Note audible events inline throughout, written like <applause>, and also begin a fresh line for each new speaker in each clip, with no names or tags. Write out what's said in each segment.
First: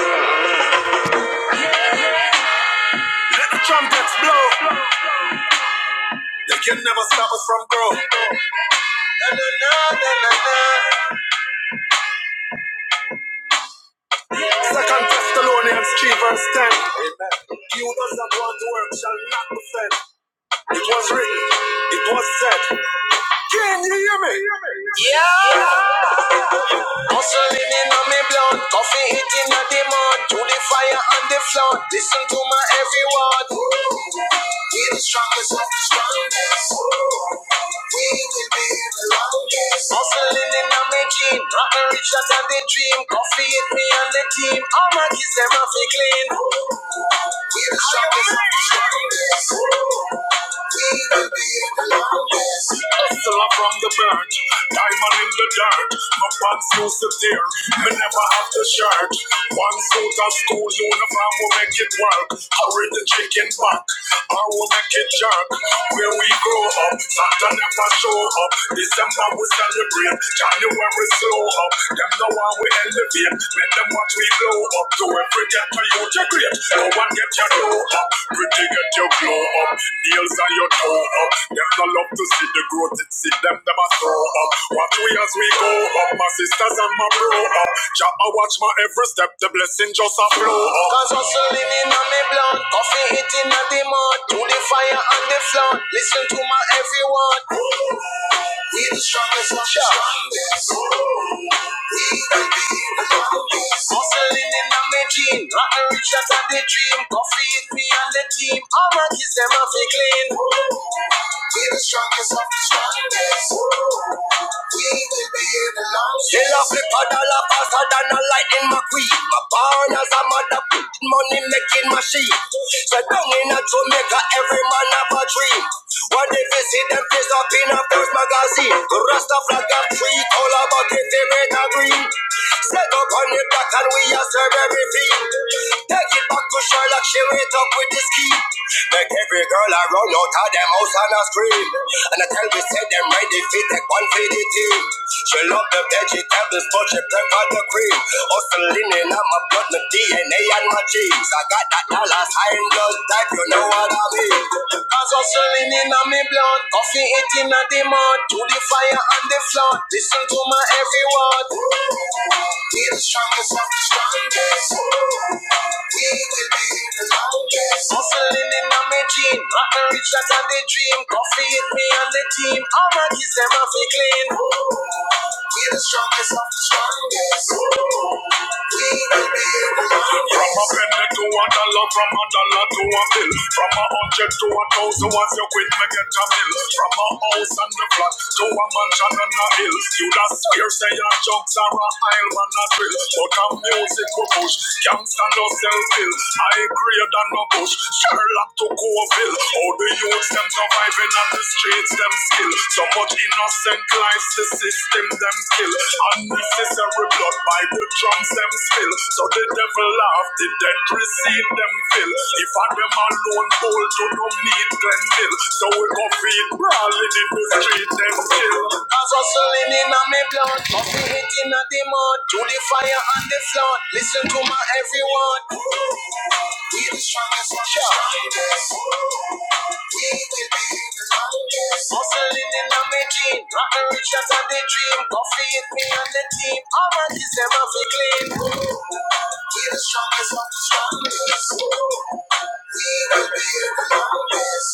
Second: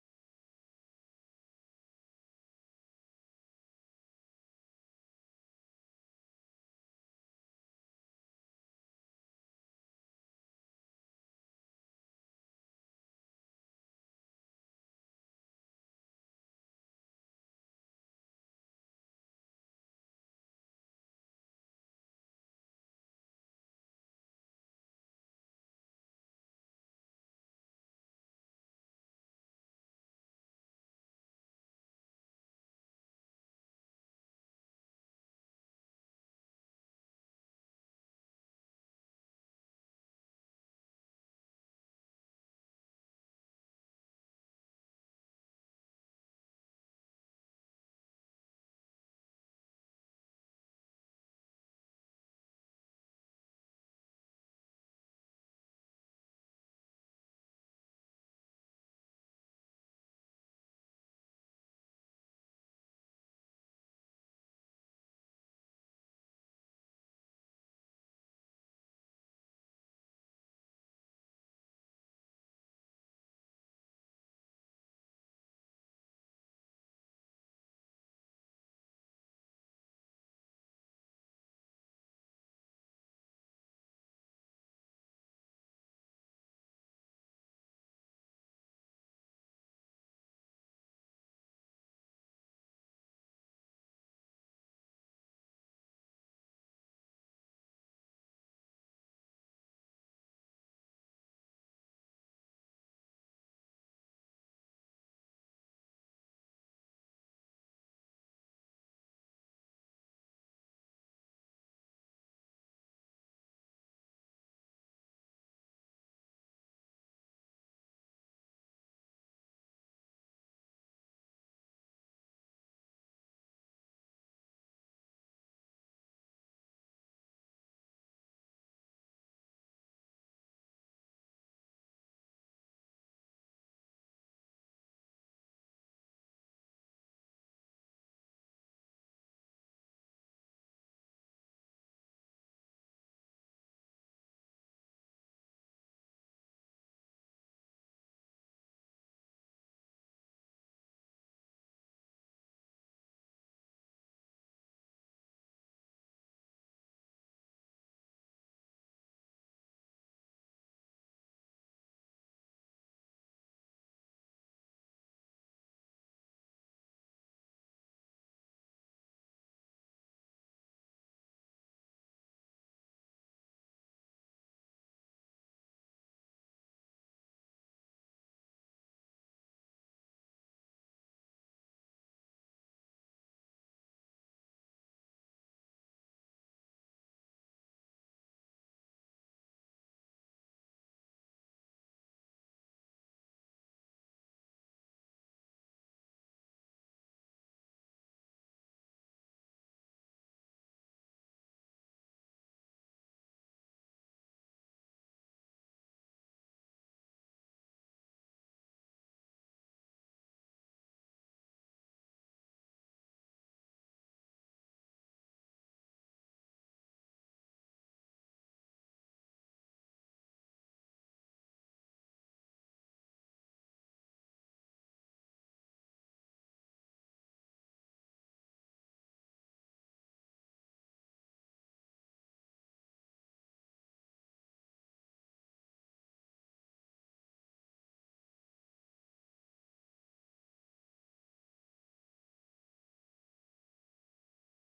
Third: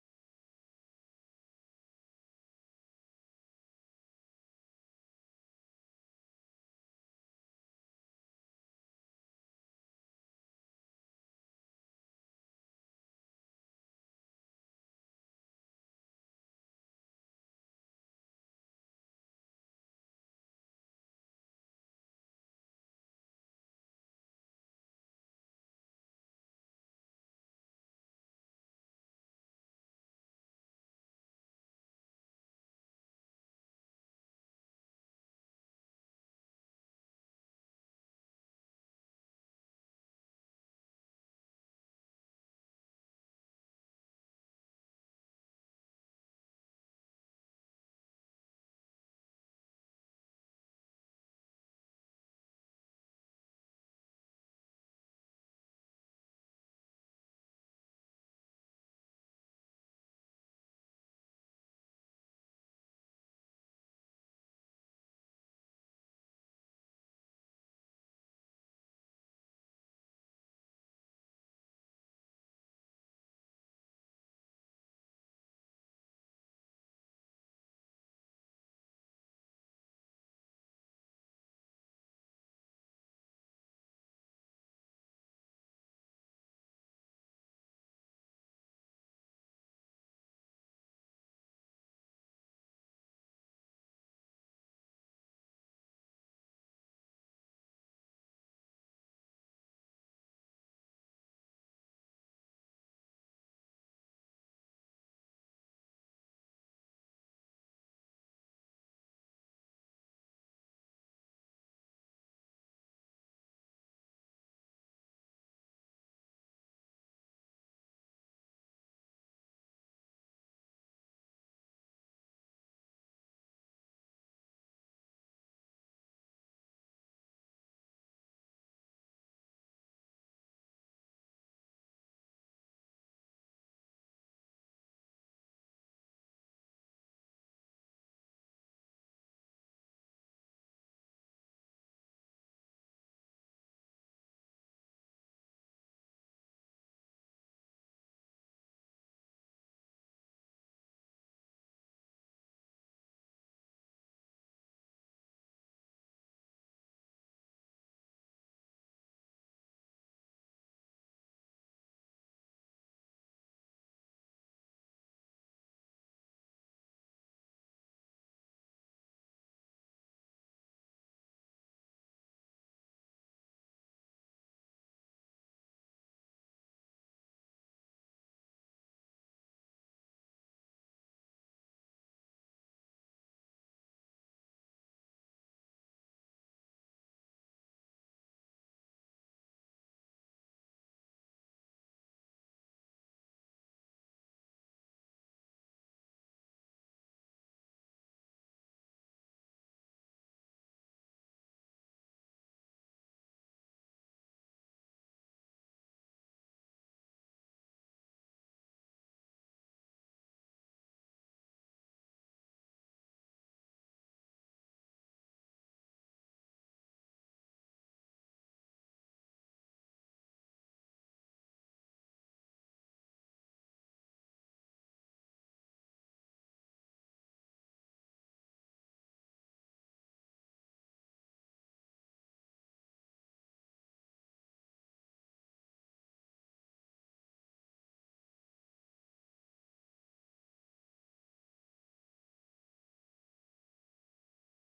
Let the trumpets blow. They can never stop us from growing. Second Thessalonians 3 verse 10. Amen. He who does not want to work shall not be fed. It was written. It was said. Can you hear me? Yeah. Hustling in on me blood, coffee hitting on the mud, to the fire on the flood. Listen to my every word. We the strongest of the strongest. We will be the longest. Hustling in on me jean, rapping richer than the dream. Coffee hit me on the team, all my kids them off clean. We the strongest of the strongest. We will be the Hustler from the bird, diamond in the dirt. My pants used to tear, me never have the shirt. One suit of school uniform will make it work. Hurry the chicken back, or we will make it jerk. Where we grow up, Santa never show up. December we celebrate, January slow up. Them know how we elevate, make them what we blow up to it. Pretty to you to great, no one get your dough up. Pretty get your glow up, nails on your toe up. Them no love to see the growth, it see them them a throw up. Watch we as we go up, my sisters and my bro up. Jah I watch my every step, the blessing just a flow up. Cause hustling in on me blunt, coffee hitting at the mud, to the fire and the flood. Listen to my every word. We the strongest, we the strongest. Hustling in the making, rockin' rich out of the Coffee with me and the team, all my kids them off a clean. We the strongest of the strongest. We will be here the longest. They love flip a dollar faster than a lightning McQueen. My born as a mother, money making machine. So down in a Jamaica, every man have a dream. What if you see them face up in a first magazine? The rest of like a tree, all about it, they make a green. Set up on the block and we are serve everything. Take it back to Sherlock, she went up with the ski. Make every girl I run out of them house and I scream. And I tell me, say them ready fit, take one for the team. She love the vegetables, but she prefer the cream. Hustling in on my blood, my DNA and my genes. I got that Dallas high in blood type, you know what I mean. Cause hustling wine in on me blood, coffee eating on the mud, to the fire and the flood. Listen to my every word. We the strongest of the strongest. We will be the longest. Hustling in on me gene, nothing richer than the dream. Coffee hit me and the team, all my kids them off it clean. We the strongest of the strongest. We will be the longest. From a penny to a dollar, from a dollar to a bill, from a hundred to a thousand. As you quit, me, get a mill From a house and the flat to a mansion on a hill. You da swear say your jokes are a aisle man a drill. But a music will push, gangsta no sell pill. High grade and no push, Sherlock to Coville. All the youths them surviving on the streets them skill. So much innocent lives the system them kill. Unnecessary blood by the drums them spill. So the devil laugh, the dead receive them fill. If I them alone hold to no need and bill. So we go feed brawling in the street and kill. Cause hustling in a me blood, coffee hitting at the mud, to the fire and the flood. Listen to my every word. We the strongest, strongest. We will be the longest. Hustling in a me gene, rotten rich out the dream. Coffee hit me and the team. All my this them have to clean. We the strongest of the strongest. We will be the longest.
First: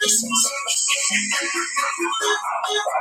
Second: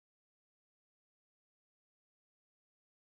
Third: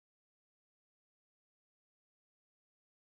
This is. Thank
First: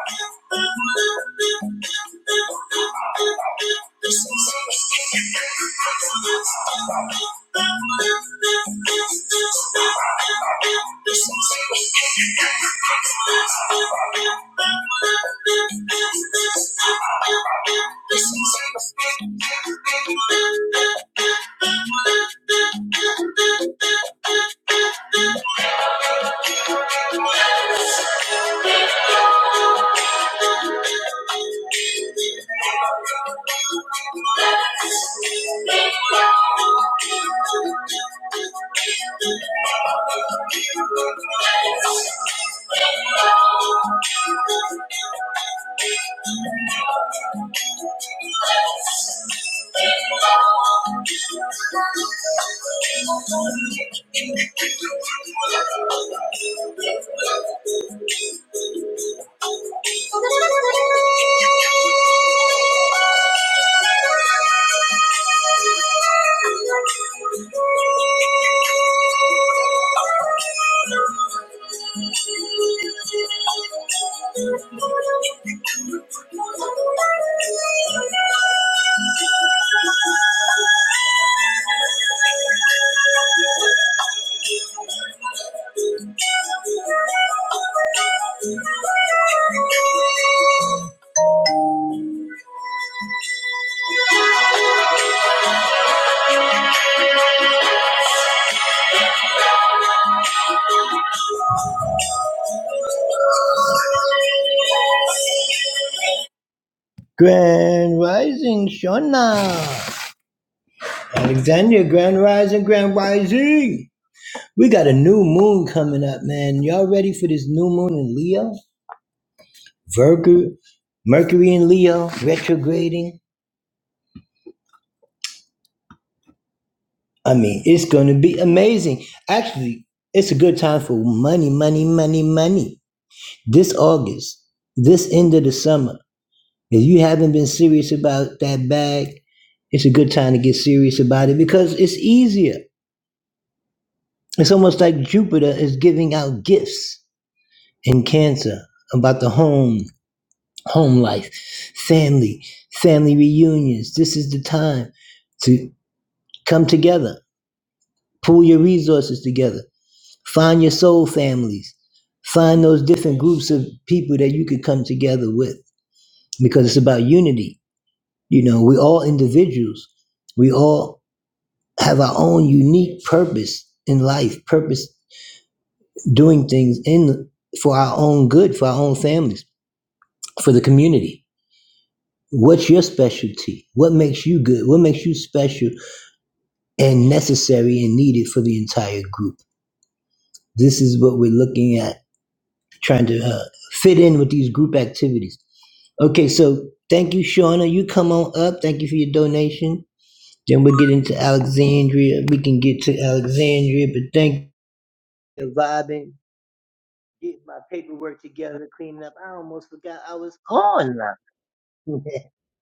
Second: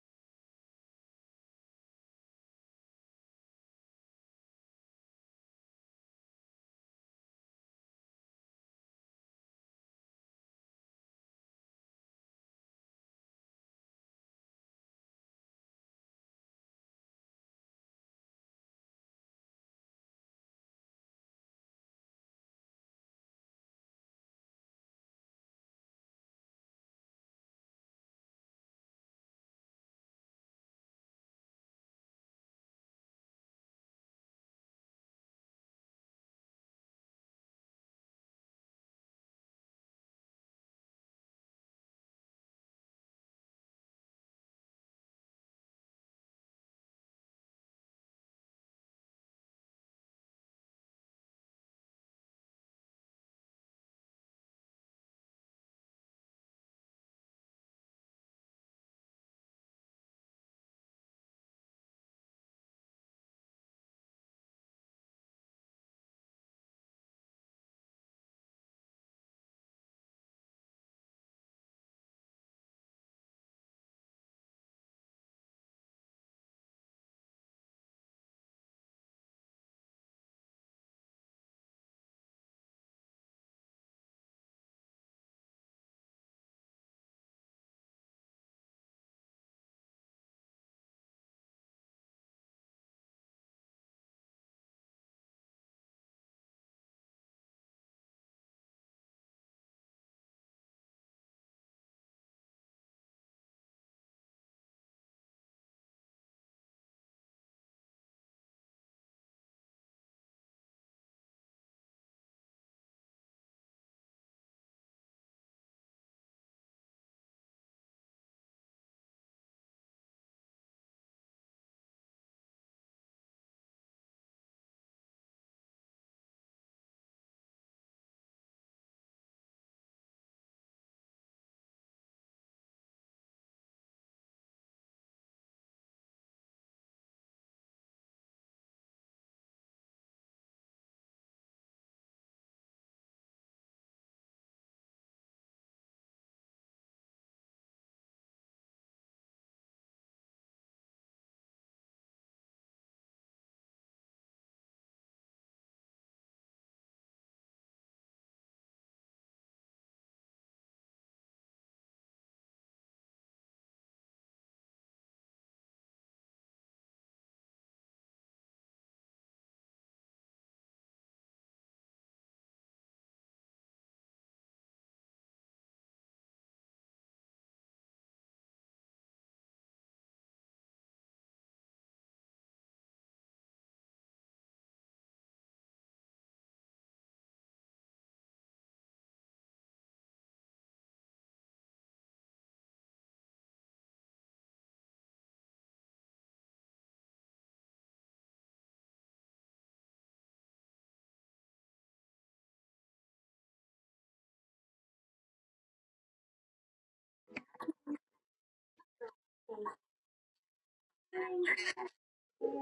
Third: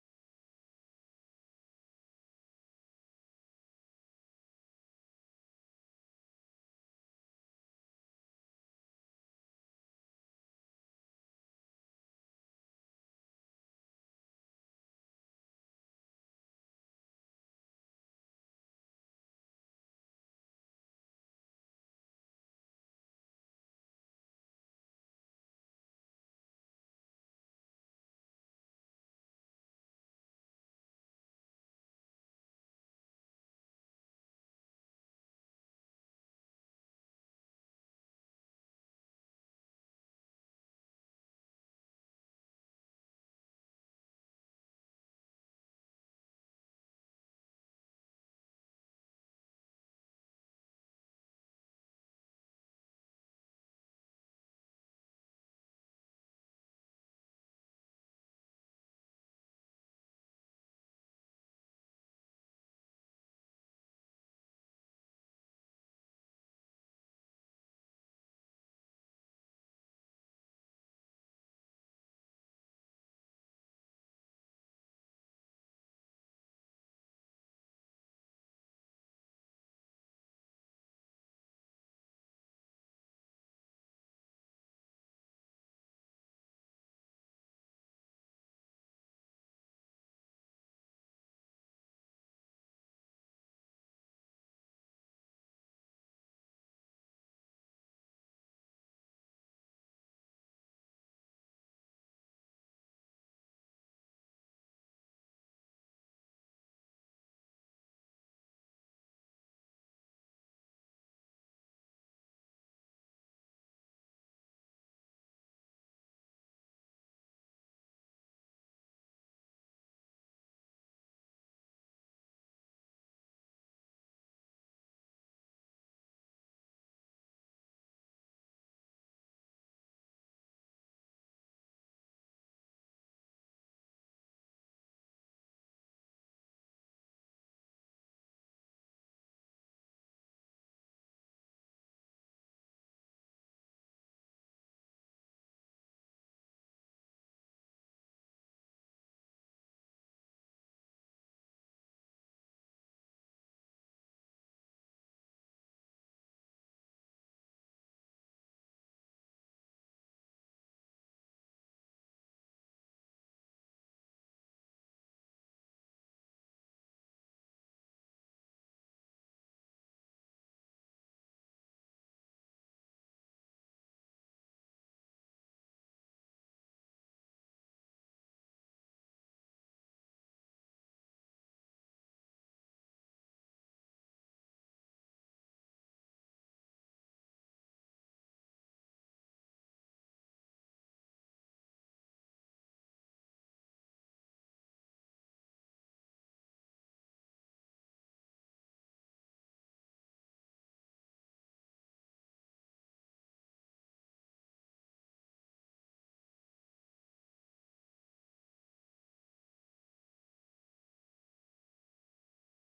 you. Thank you.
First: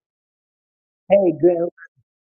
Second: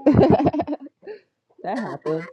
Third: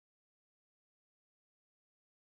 <laughs> That happened.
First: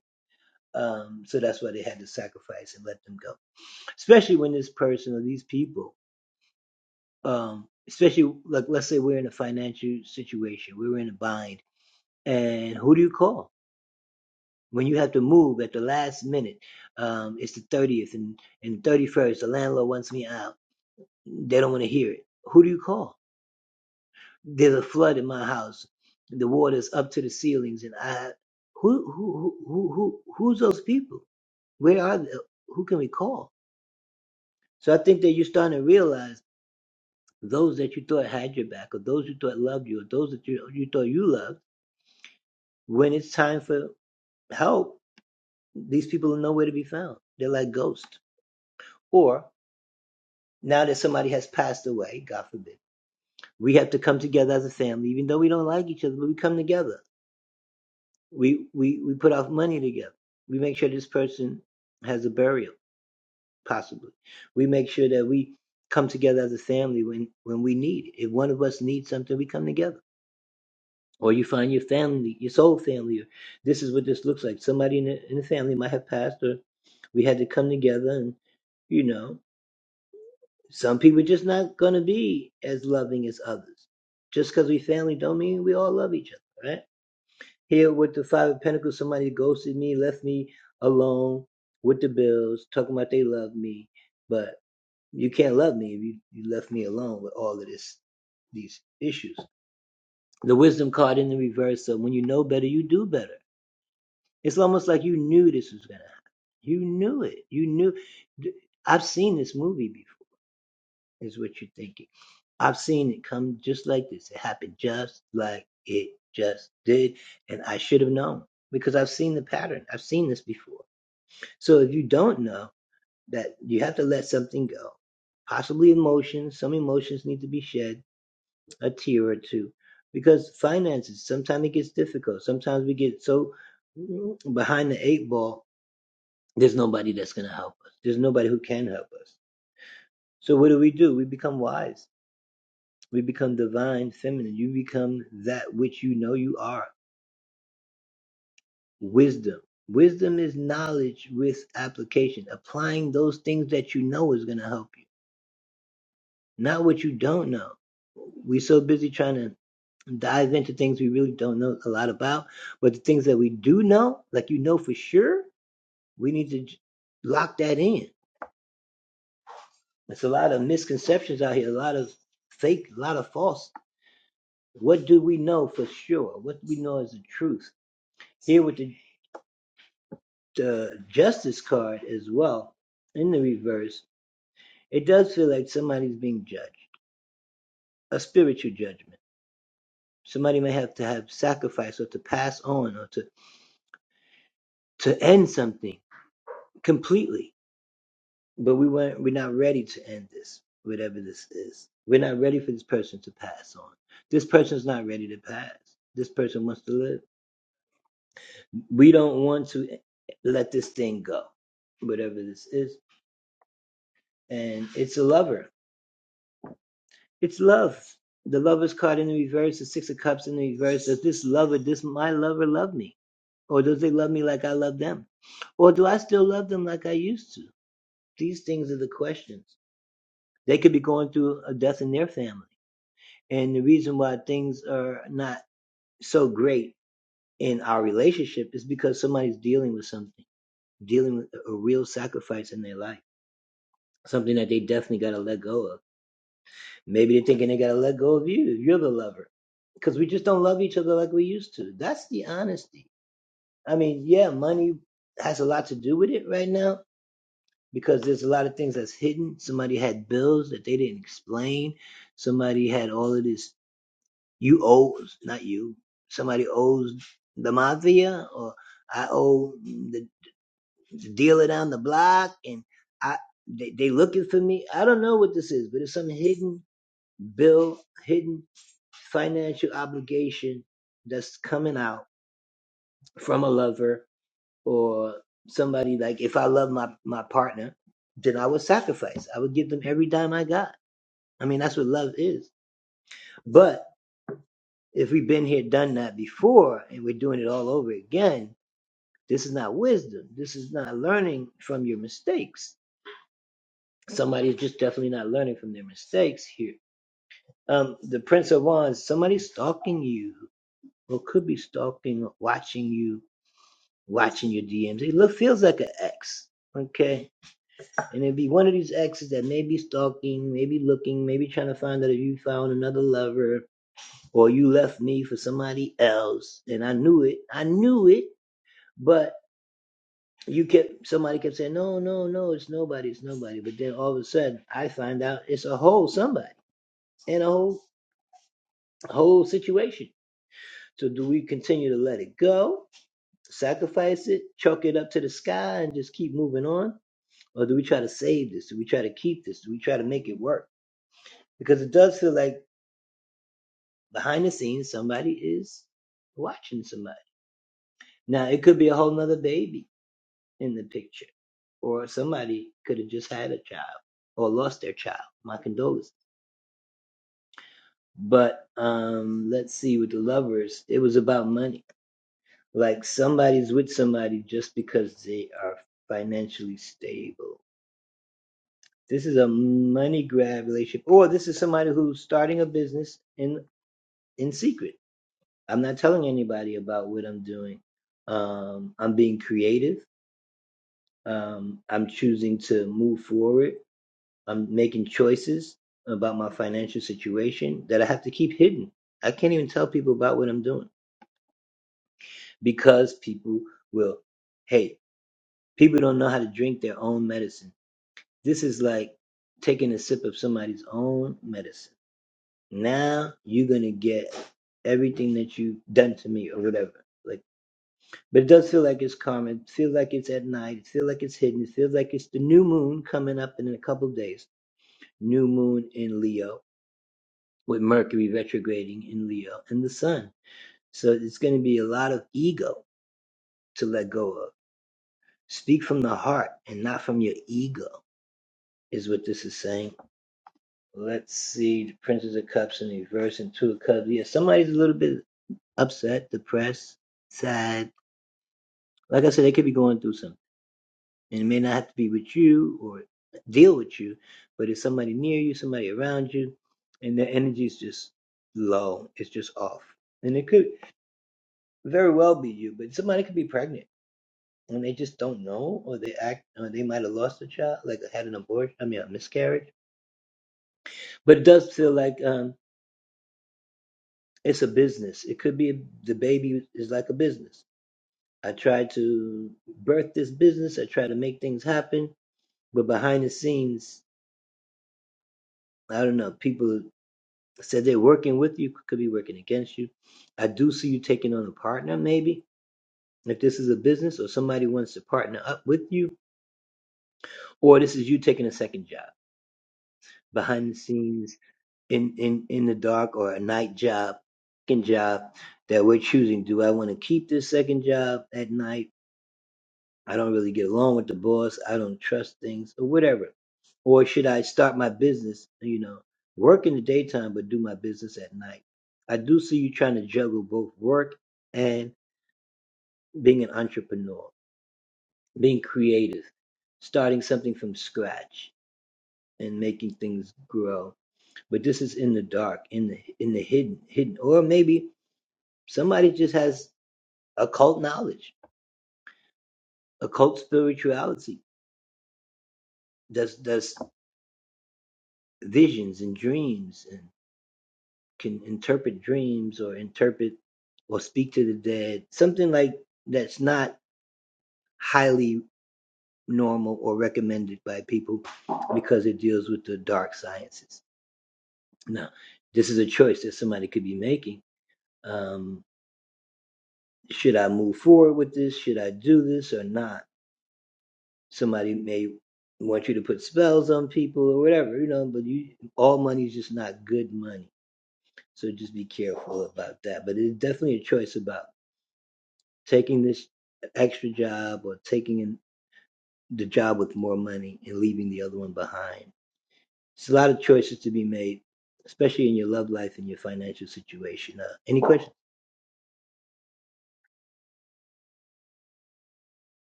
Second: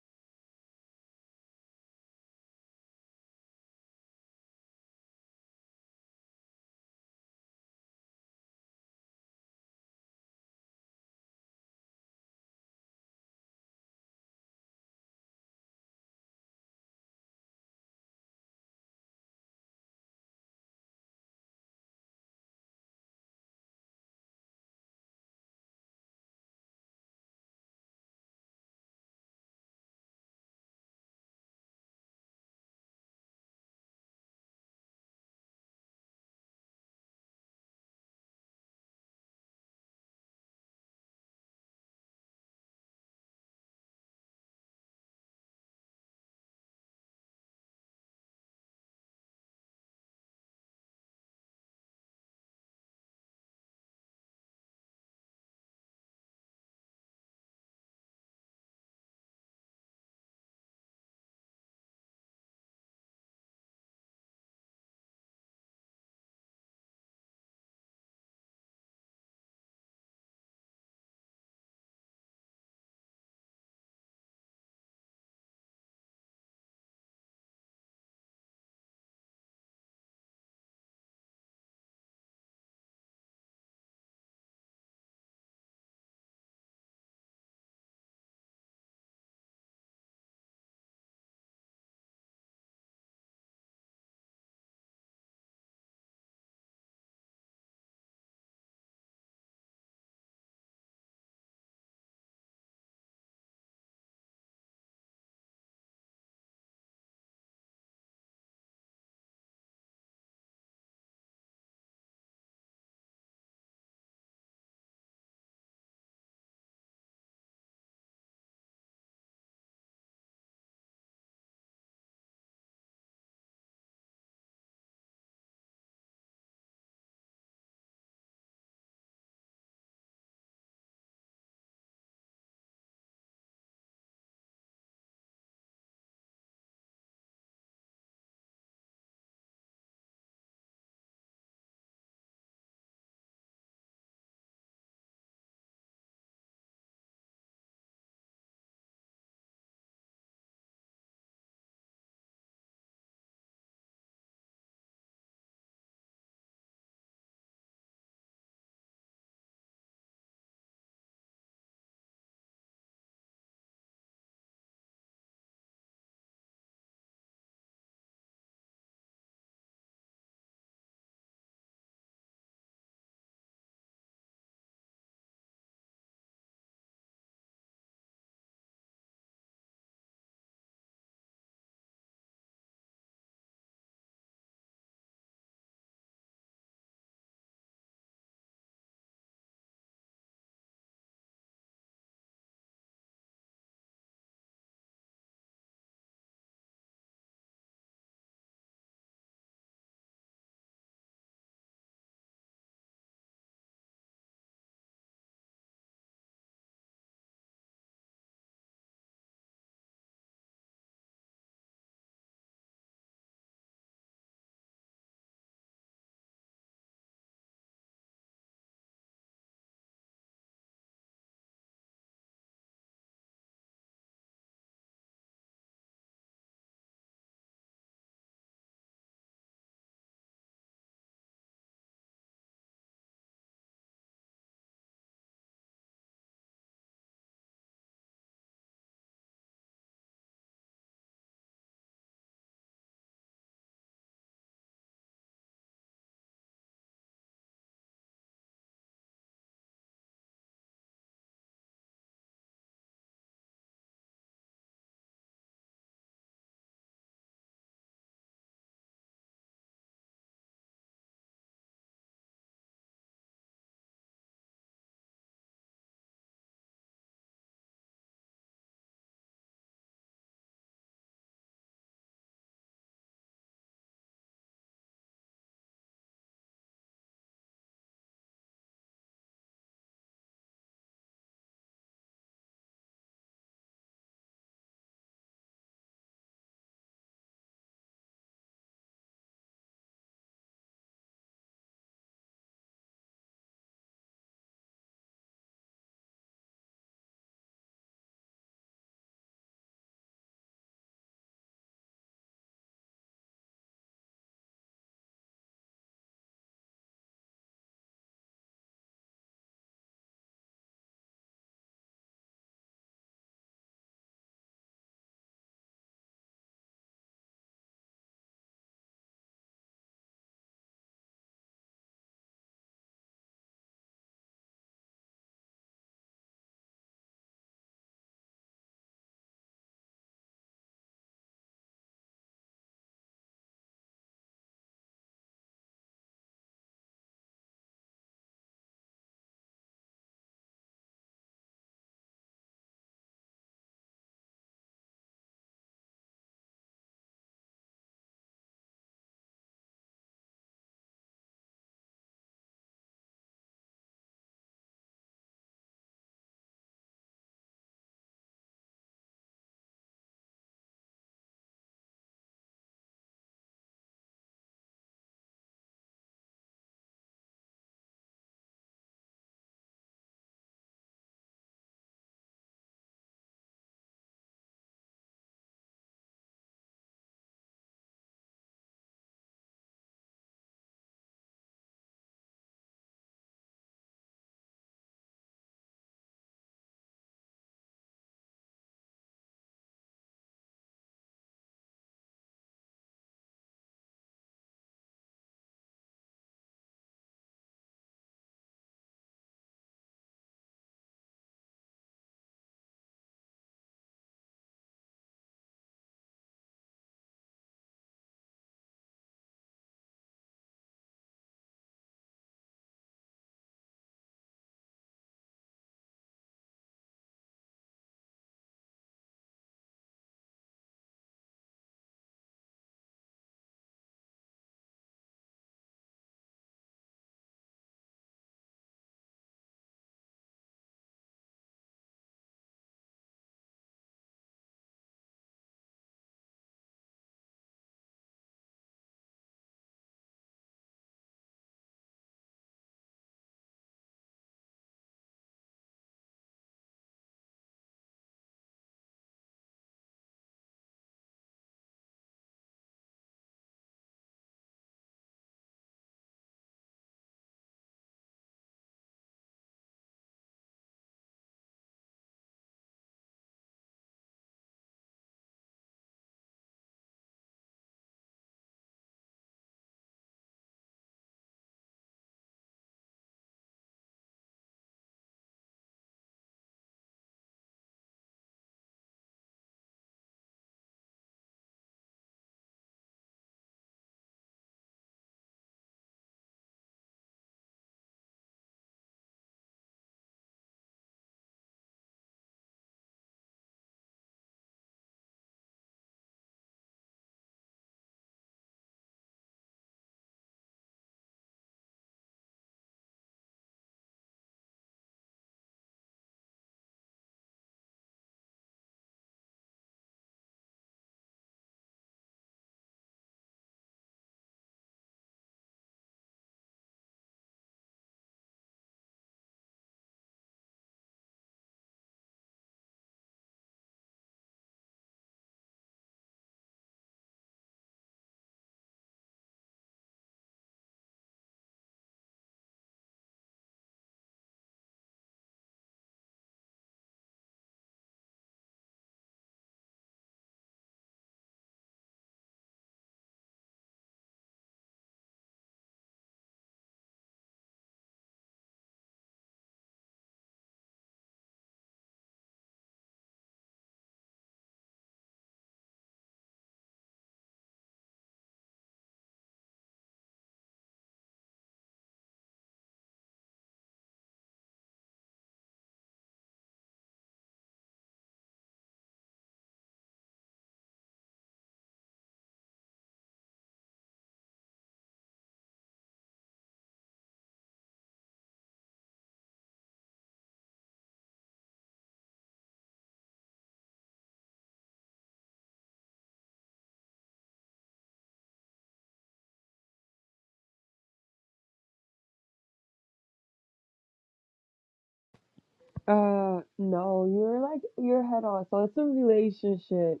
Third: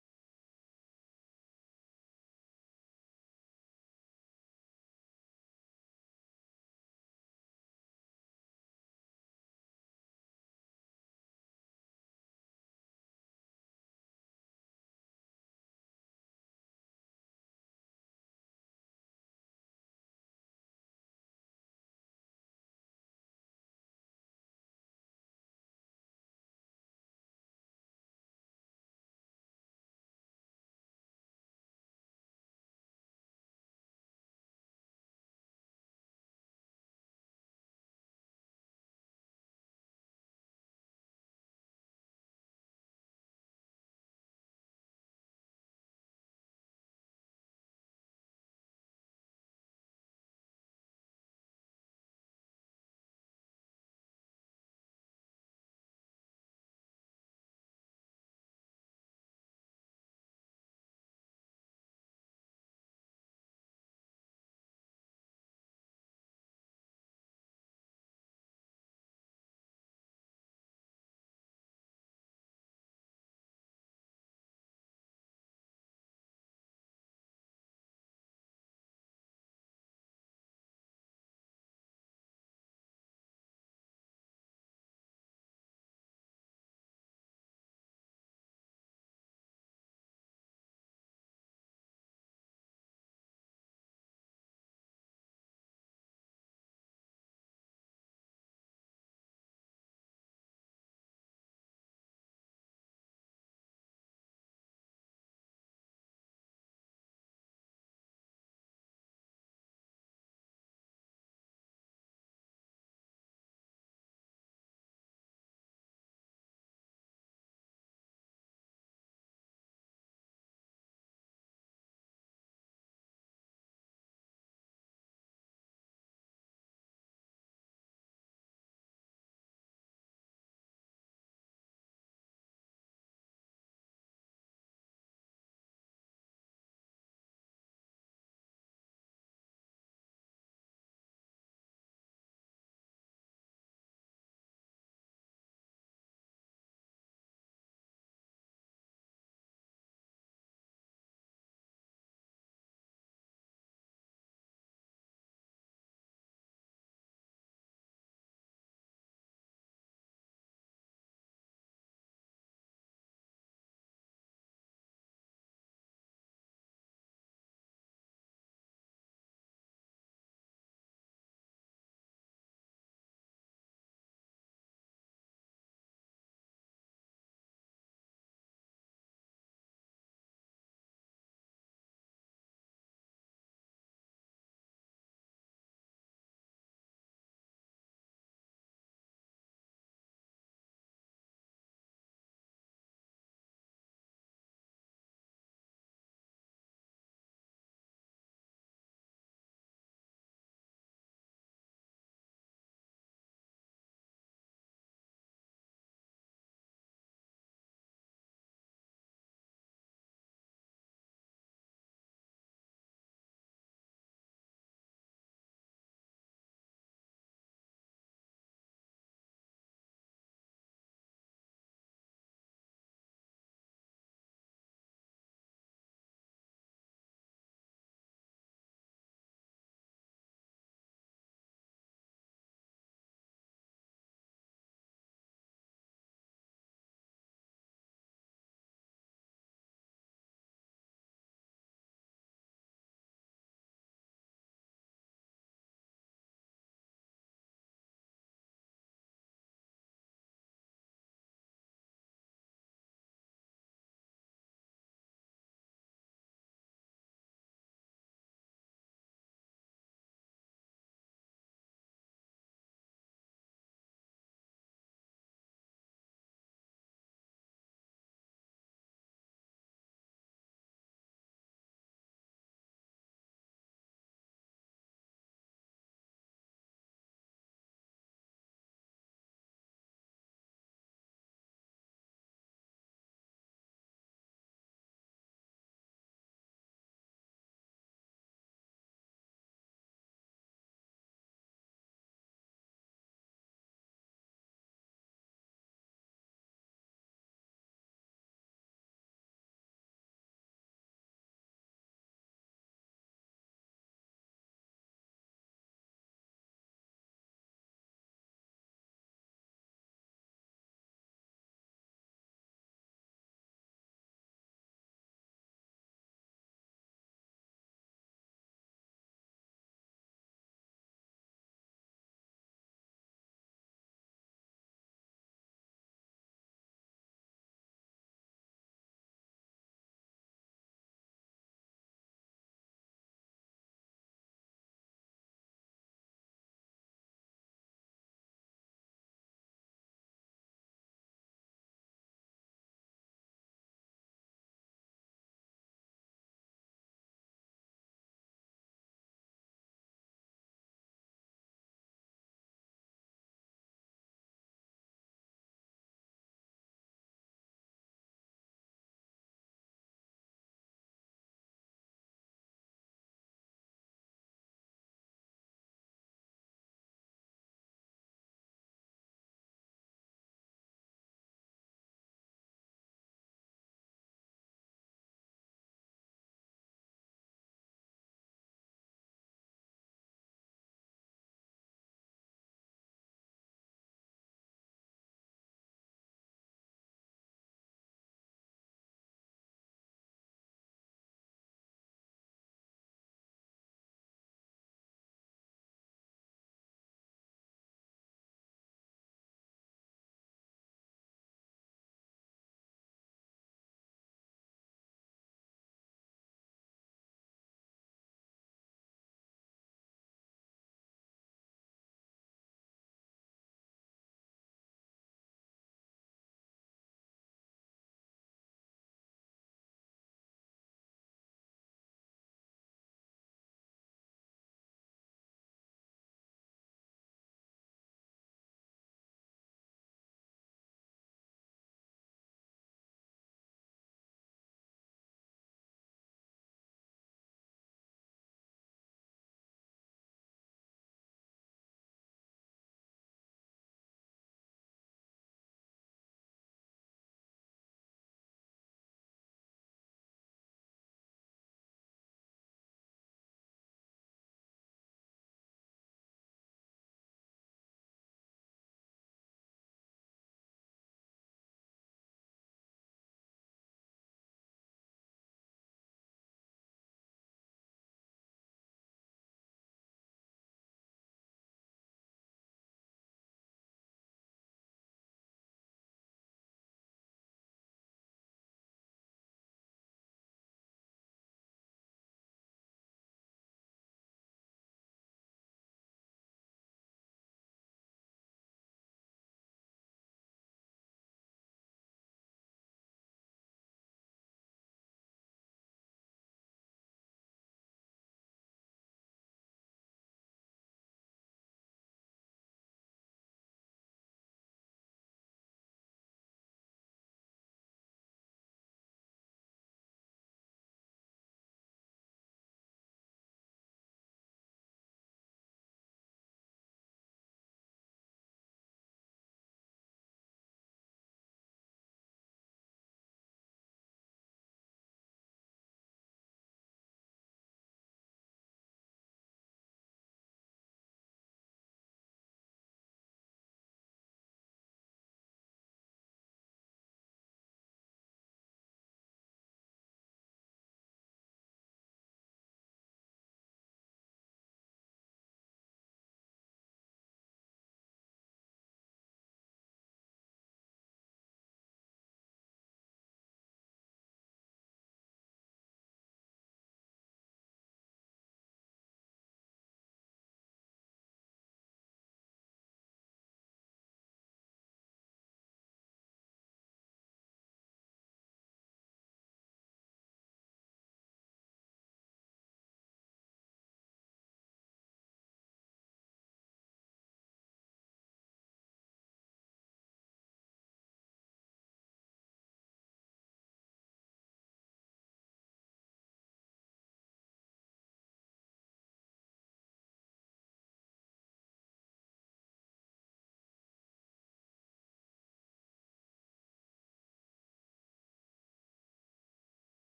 Uh, no, you're like you're head on. So it's a relationship.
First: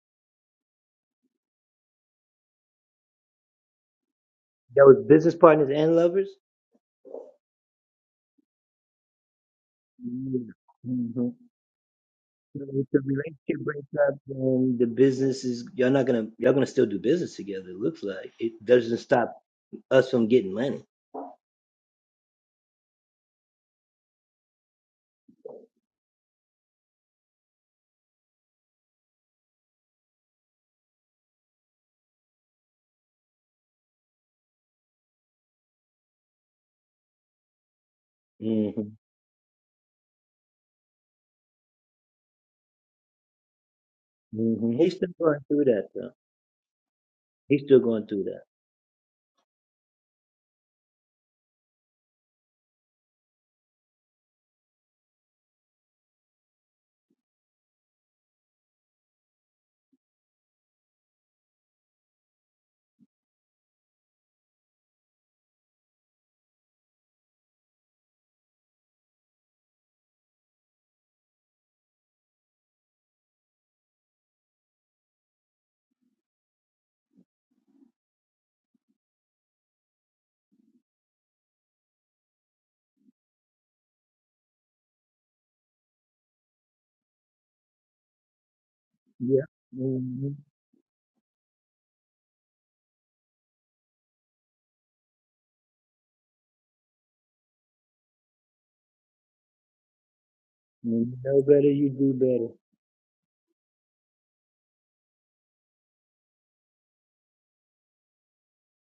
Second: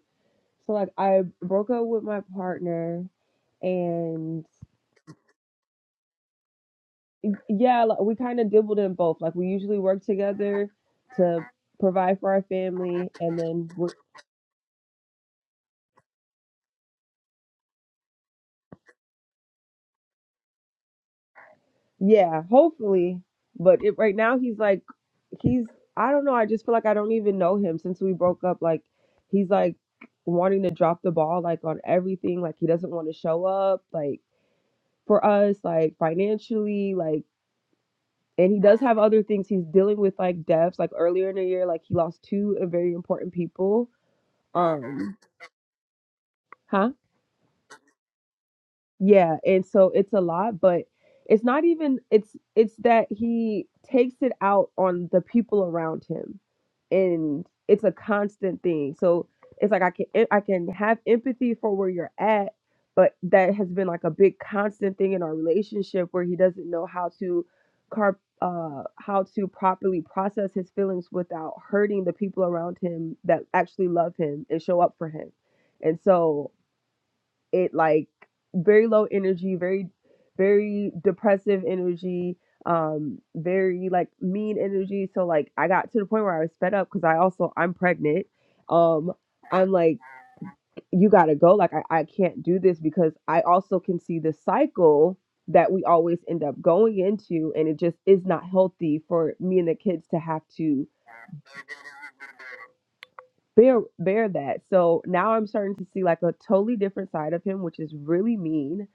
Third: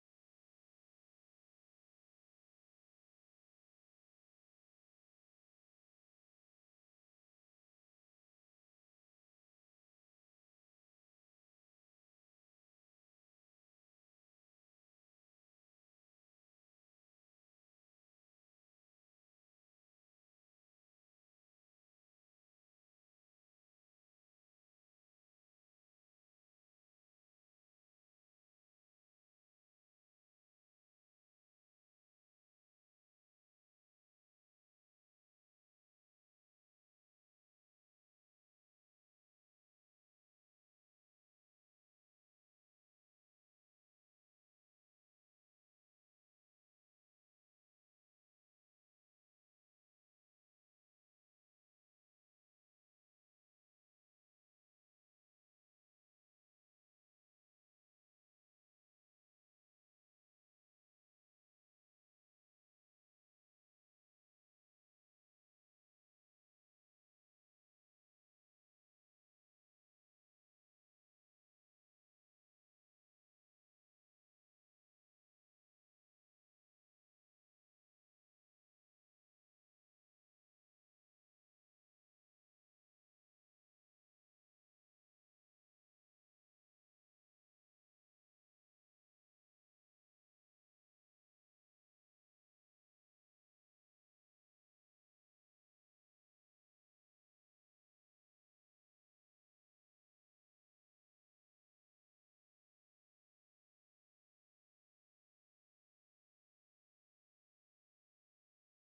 So like I broke up with my partner, and yeah, like, we kind of dibbled in both. Like we usually work together to provide for our family, and then we're yeah, hopefully. But it, right now he's like he's I don't know. I just feel like I don't even know him since we broke up. Like he's like wanting to drop the ball like on everything. Like he doesn't want to show up. Like for us, like financially, like and he does have other things he's dealing with like deaths. Like earlier in the year, like he lost two uh, very important people. Um, huh? Yeah, and so it's a lot, but it's not even it's it's that he takes it out on the people around him. And it's a constant thing. So it's like I can I can have empathy for where you're at, but that has been like a big constant thing in our relationship where he doesn't know how to car uh how to properly process his feelings without hurting the people around him that actually love him and show up for him. And so it like very low energy, very very depressive energy, um, very like mean energy. So like I got to the point where I was fed up because I also I'm pregnant. Um, I'm like, you gotta go. Like I, I can't do this because I also can see the cycle that we always end up going into and it just is not healthy for me and the kids to have to bear bear that. So now I'm starting to see like a totally different side of him, which is really mean.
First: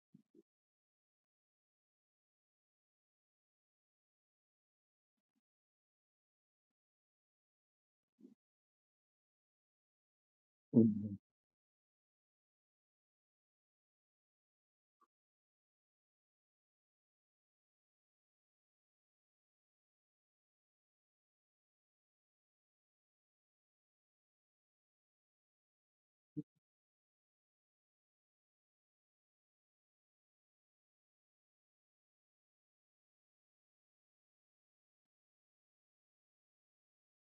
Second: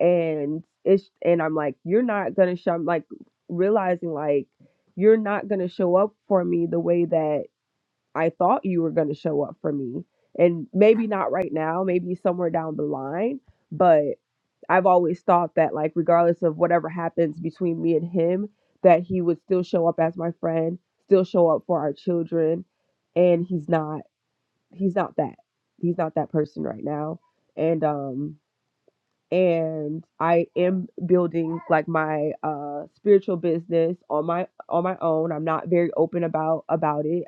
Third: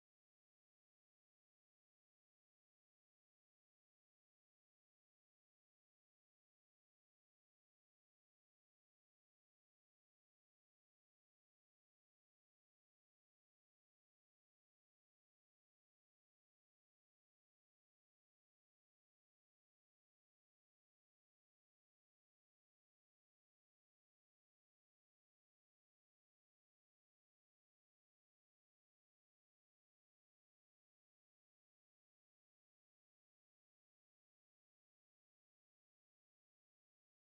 And it's and I'm like, you're not gonna show. I'm like realizing like you're not gonna show up for me the way that I thought you were gonna show up for me. And maybe not right now, maybe somewhere down the line. But I've always thought that like regardless of whatever happens between me and him, that he would still show up as my friend, still show up for our children, and he's not he's not that he's not that person right now and um and i am building like my uh spiritual business on my on my own i'm not very open about about it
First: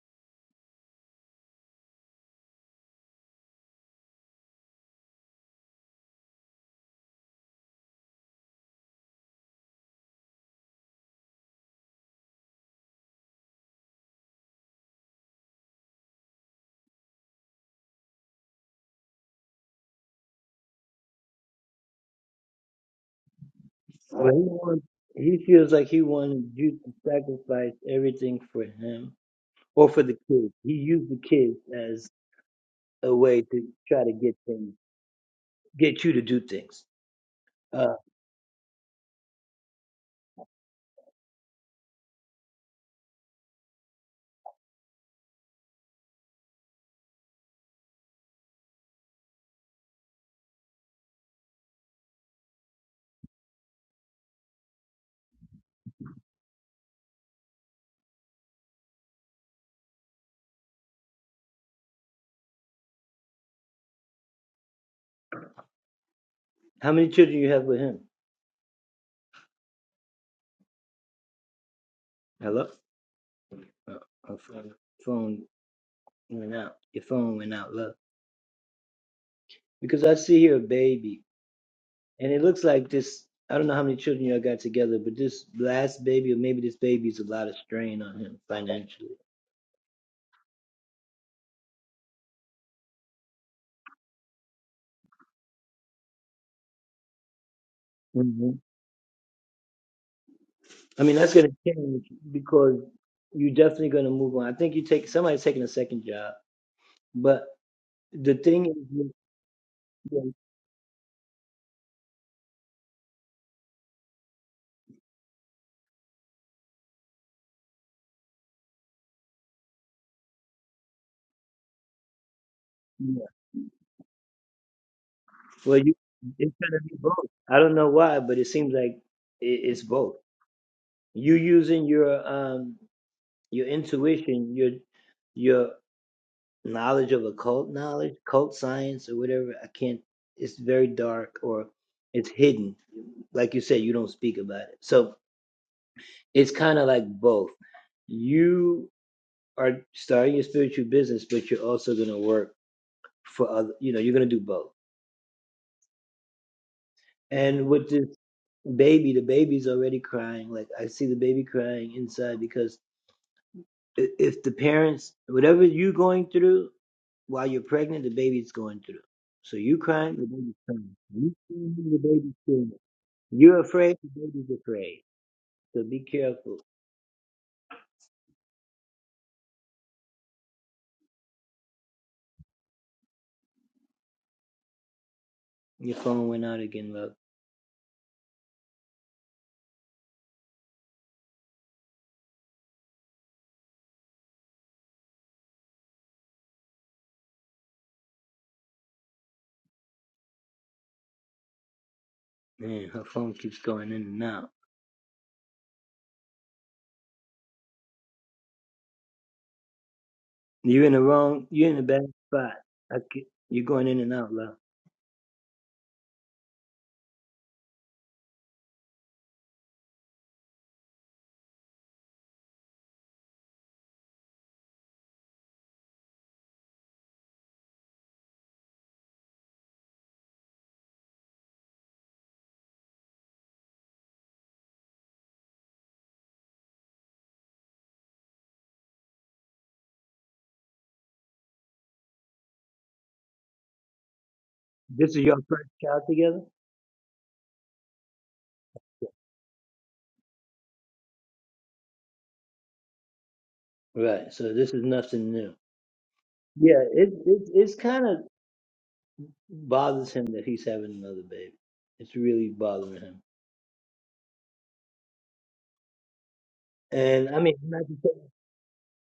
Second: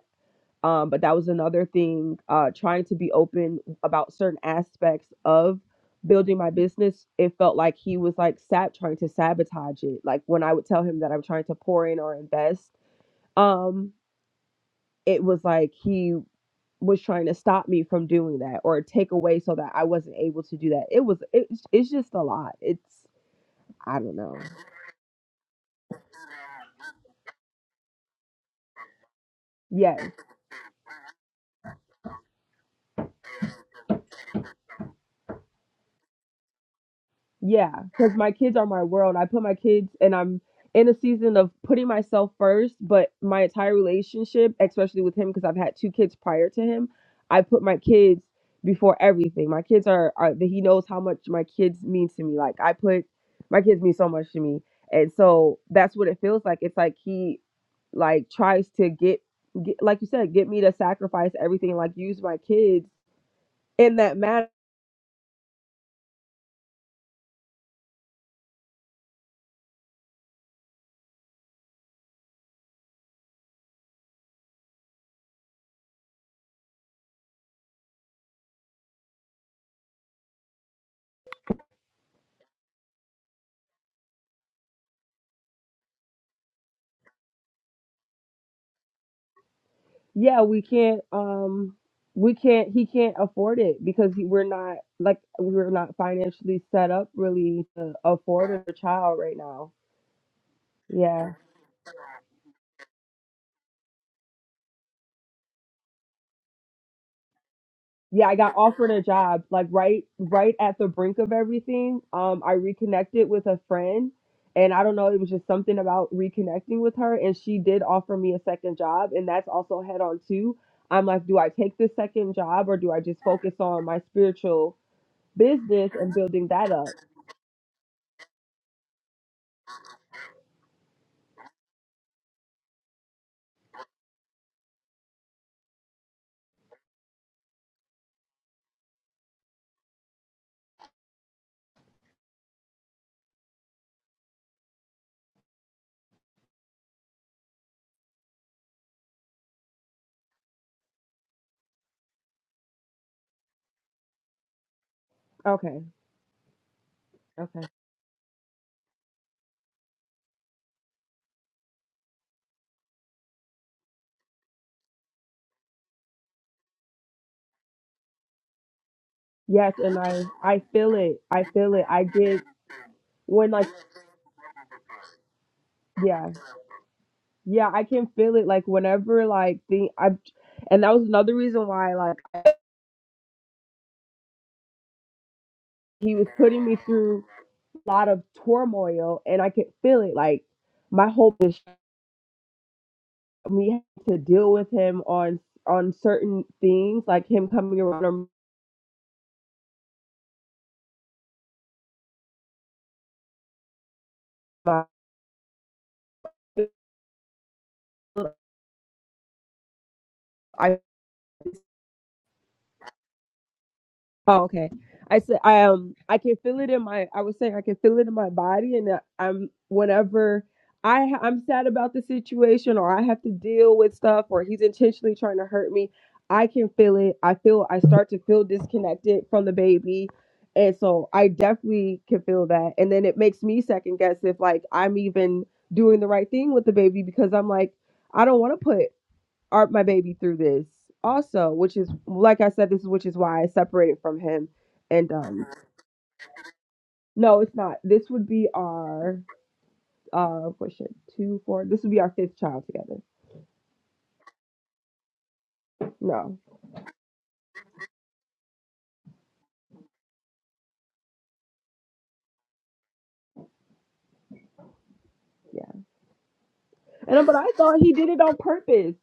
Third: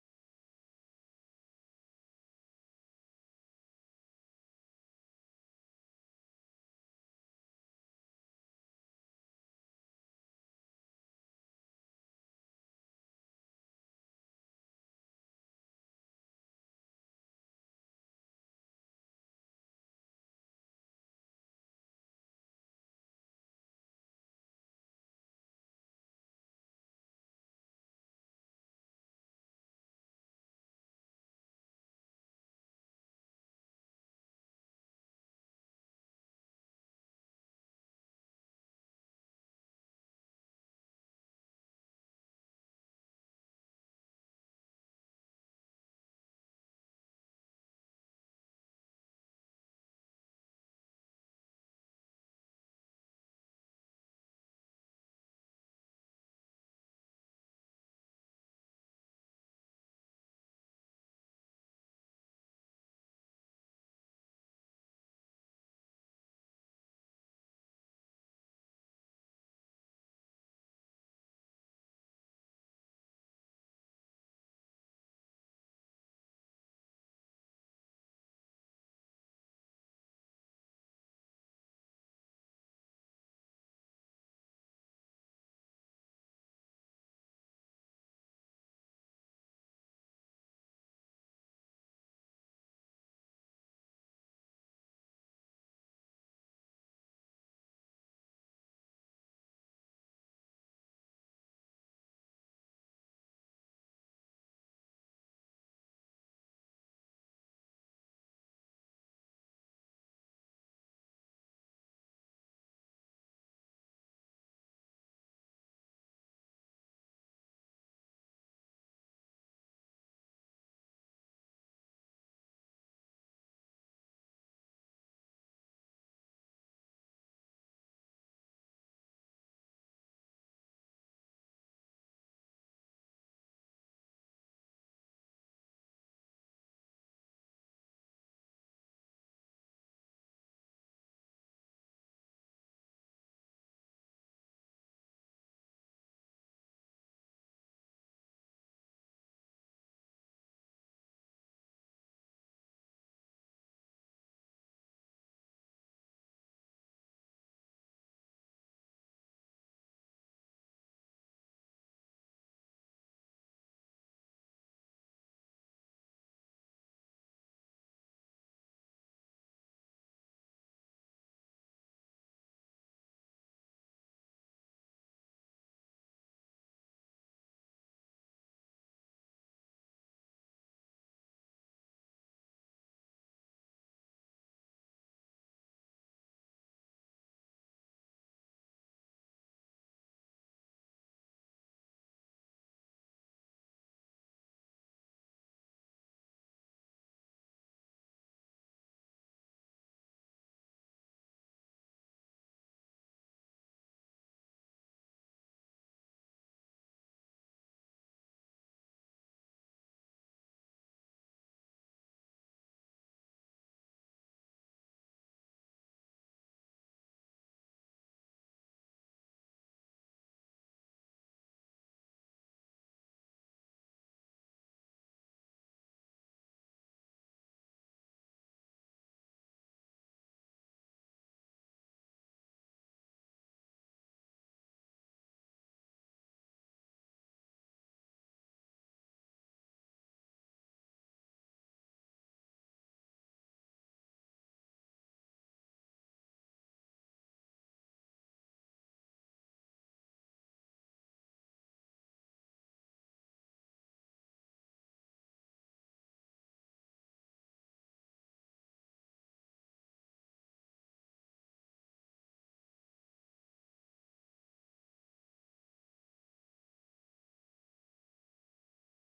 um but that was another thing uh trying to be open about certain aspects of building my business it felt like he was like sab trying to sabotage it like when i would tell him that i'm trying to pour in or invest um it was like he was trying to stop me from doing that or take away so that I wasn't able to do that. It was it, it's just a lot. It's I don't know. Yes. Yeah, because my kids are my world. I put my kids, and I'm in a season of putting myself first, but my entire relationship, especially with him, because I've had two kids prior to him, I put my kids before everything. My kids are, are that he knows how much my kids mean to me. Like I put my kids mean so much to me, and so that's what it feels like. It's like he like tries to get, get like you said, get me to sacrifice everything, like use my kids in that matter. yeah we can't um we can't he can't afford it because he, we're not like we're not financially set up really to afford a child right now yeah yeah i got offered a job like right right at the brink of everything um i reconnected with a friend and i don't know it was just something about reconnecting with her and she did offer me a second job and that's also head on too i'm like do i take this second job or do i just focus on my spiritual business and building that up okay Okay. Yes, and I I feel it. I feel it. I get when like yeah. Yeah, I can feel it like whenever like the I and that was another reason why like he was putting me through a lot of turmoil and I could feel it like my hope is me to deal with him on on certain things like him coming around or my, I Oh, okay. I said I um I can feel it in my I was saying I can feel it in my body and I- I'm whenever I ha- I'm sad about the situation or I have to deal with stuff or he's intentionally trying to hurt me, I can feel it. I feel I start to feel disconnected from the baby. And so I definitely can feel that. And then it makes me second guess if like I'm even doing the right thing with the baby because I'm like I don't want to put art my baby through this also which is like i said this is which is why i separated from him and um no it's not this would be our uh question two four this would be our fifth child together no yeah and uh, but i thought he did it on purpose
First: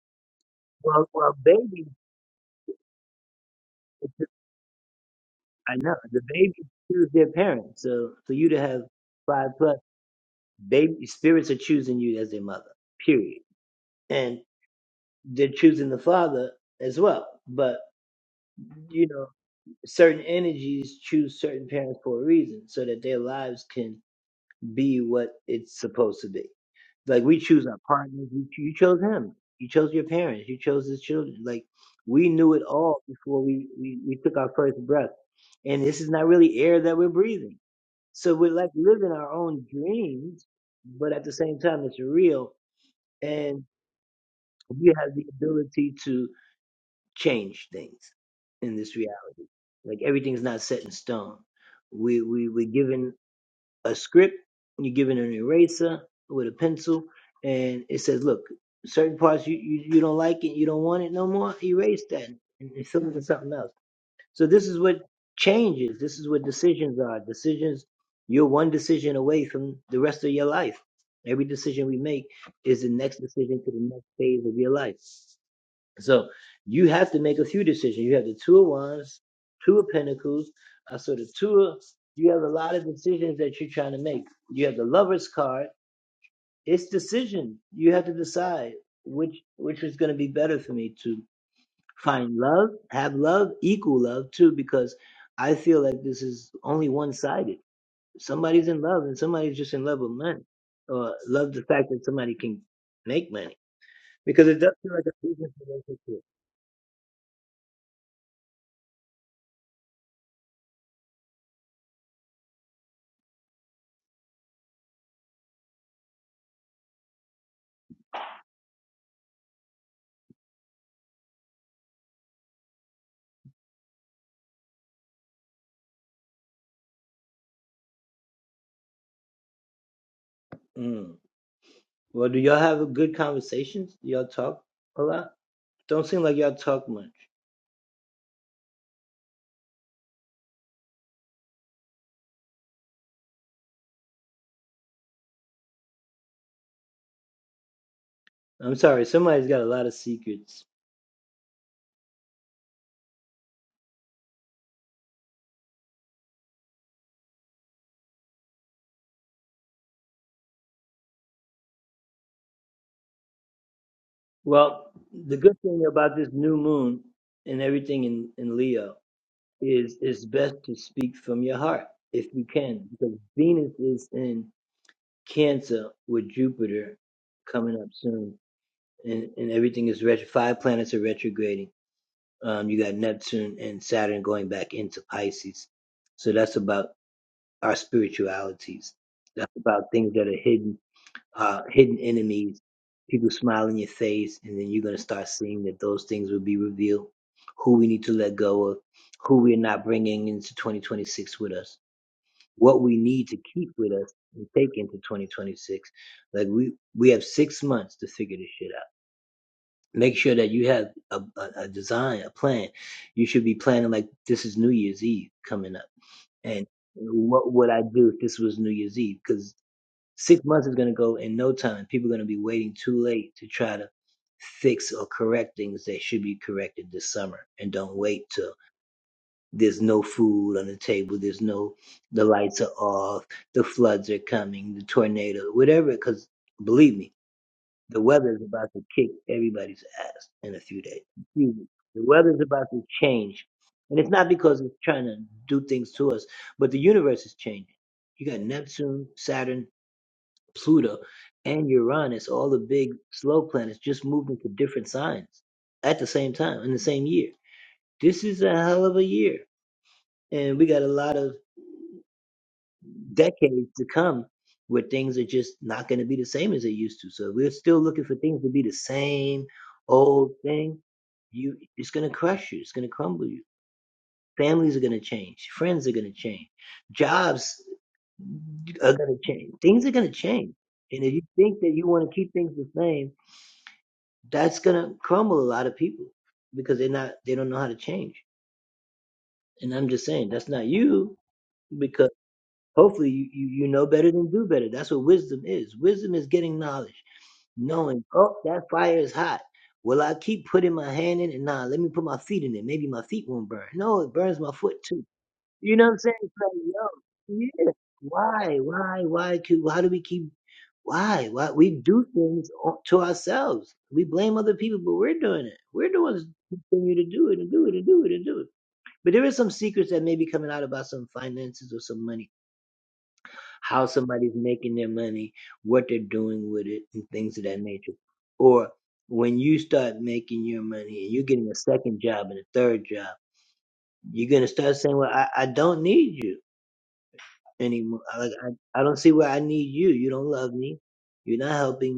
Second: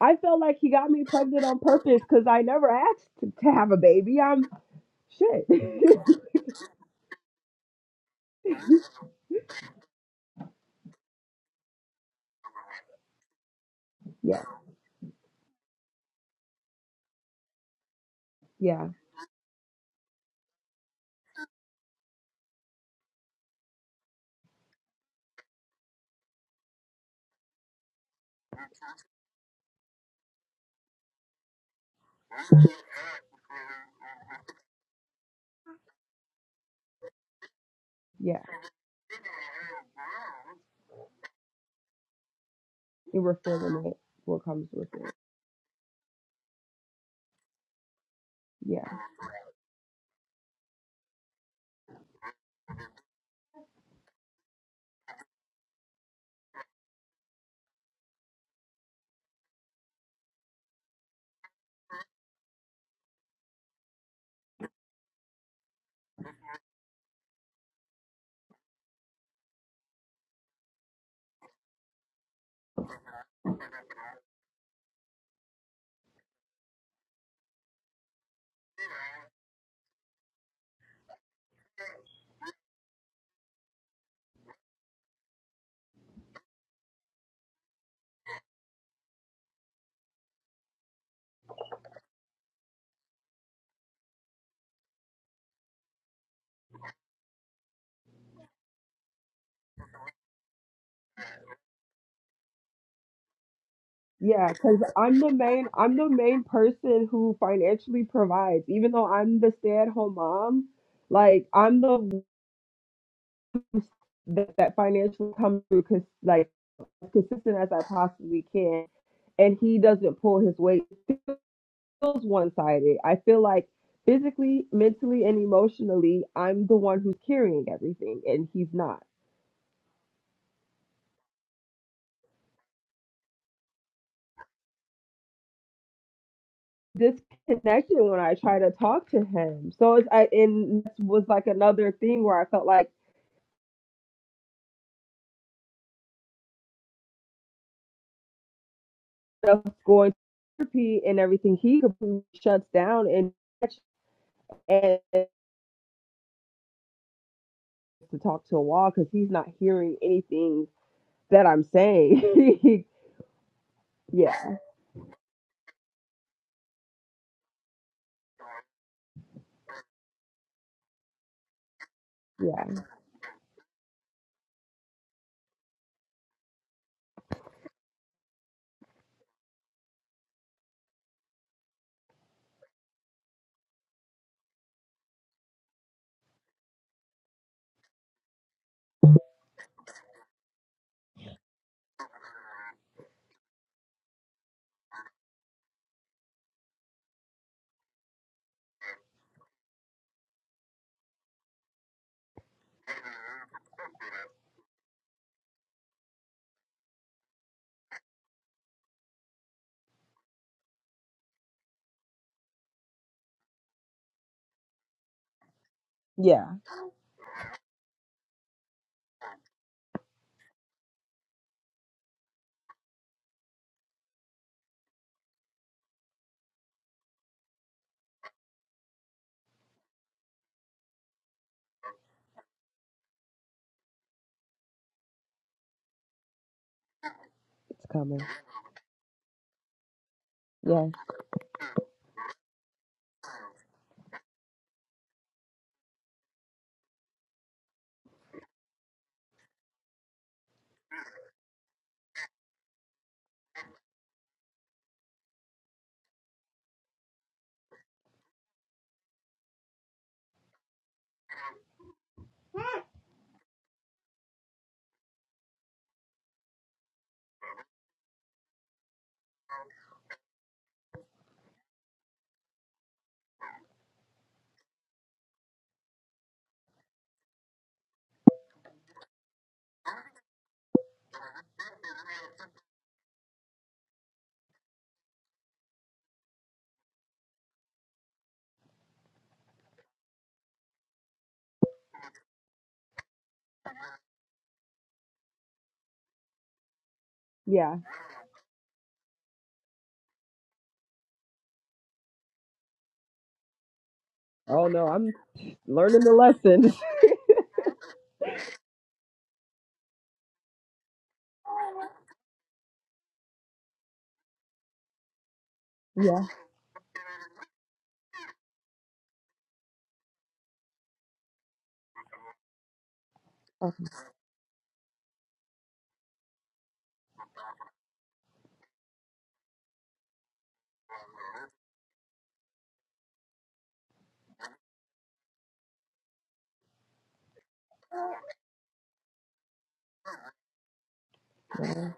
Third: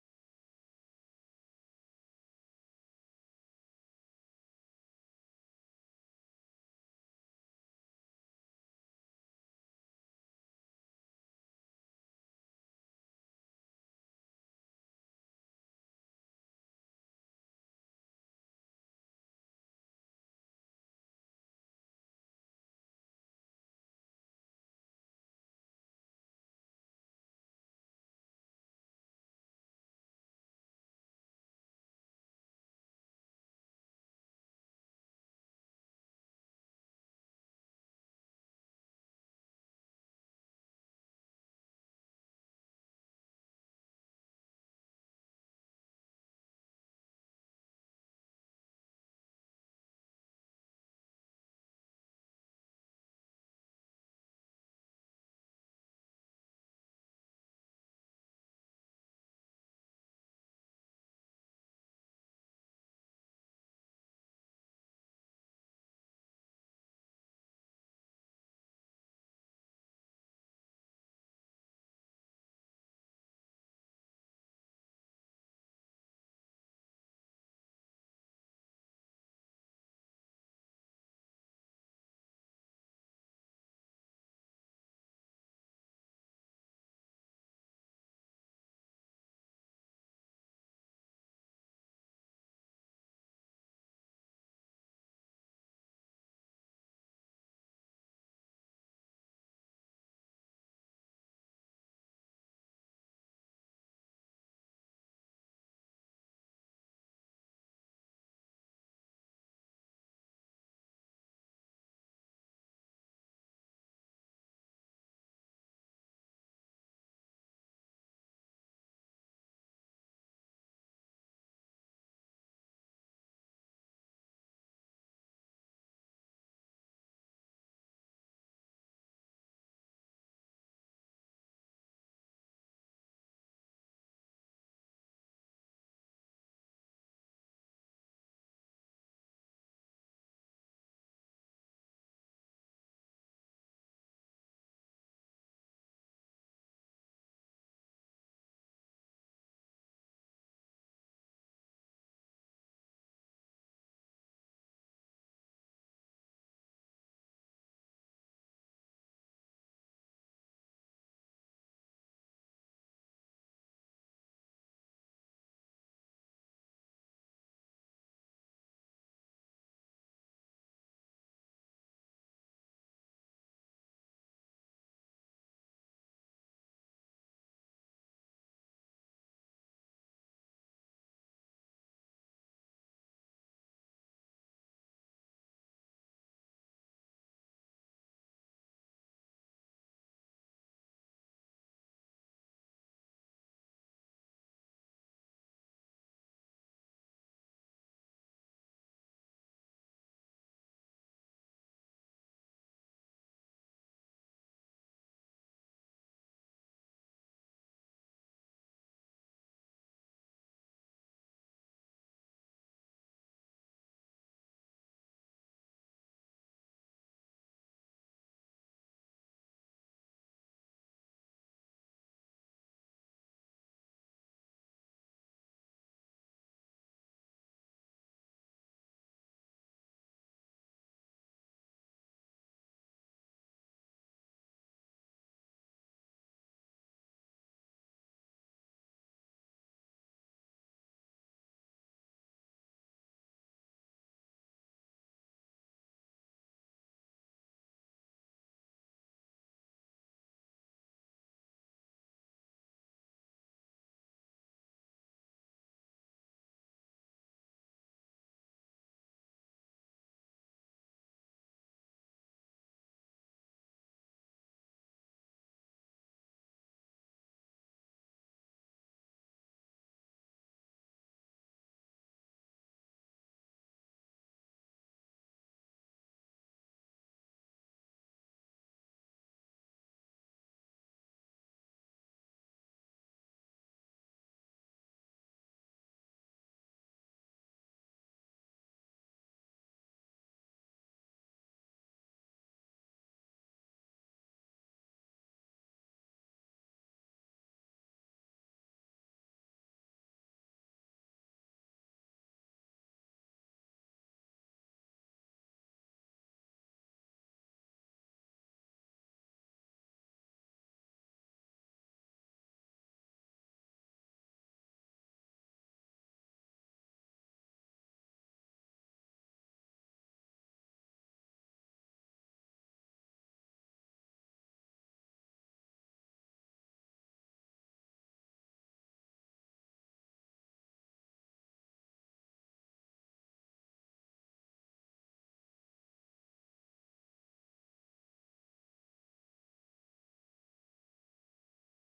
i felt like he got me pregnant on purpose because i never asked to, to have a baby i'm shit <laughs> yeah yeah yeah and we're feeling it what comes with it Yeah. Yeah, because I'm the main I'm the main person who financially provides, even though I'm the stay-at-home mom. Like I'm the one that, that financially comes through because like as consistent as I possibly can, and he doesn't pull his weight. It feels one-sided. I feel like physically, mentally, and emotionally, I'm the one who's carrying everything, and he's not. Disconnection when I try to talk to him. So it's I and this was like another thing where I felt like up going to therapy and everything, he completely shuts down and and to talk to a wall because he's not hearing anything that I'm saying. <laughs> yeah, yeah, yeah. It's coming. Yeah, yeah. Oh no, I'm learning the lesson. <laughs> yeah. Okay. Yeah,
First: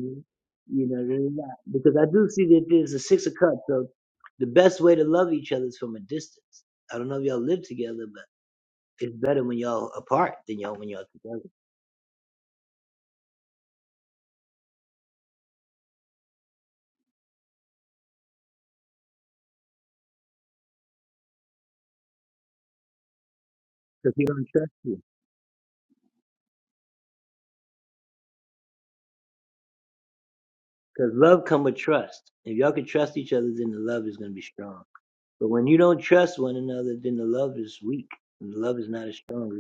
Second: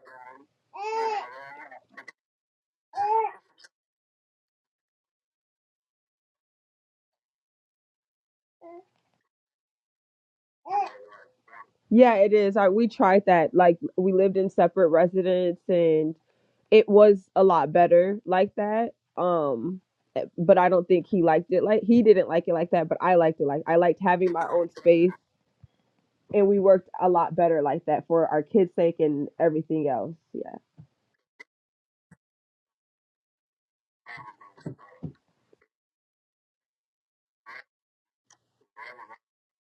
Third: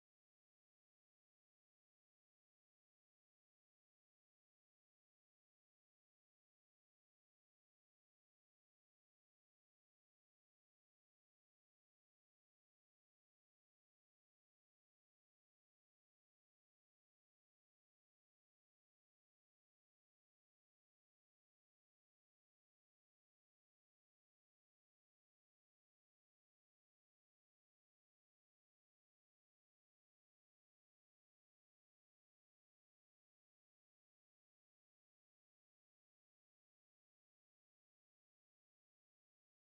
Yeah, it is. I, we tried that. Like we lived in separate residence and it was a lot better like that. Um, eh, but I don't think he liked it like he didn't like it like that. But I liked it like I liked having my own space, and we worked a lot better like that for our kids' sake and everything else. Yeah.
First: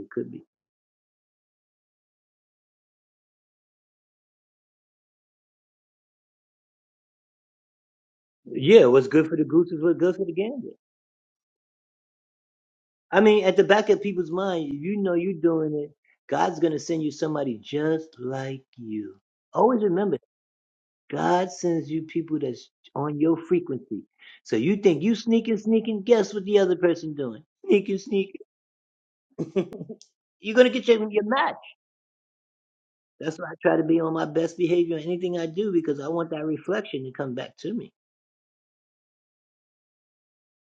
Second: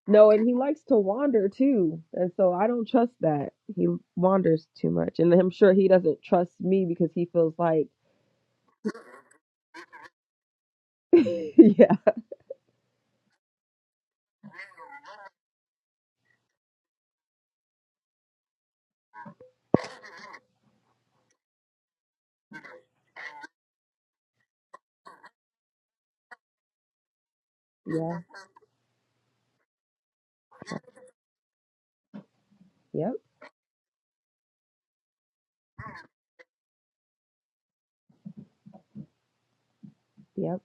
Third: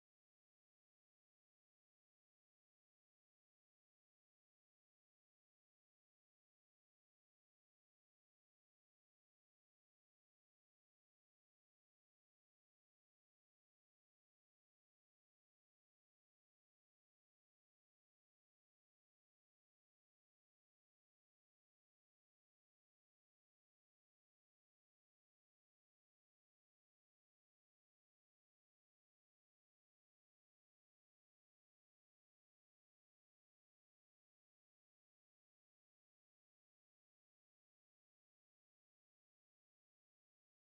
No, and he likes to wander too, and so I don't trust that he wanders too much, and I'm sure he doesn't trust me because he feels like, <laughs> yeah, yeah, yep, yep,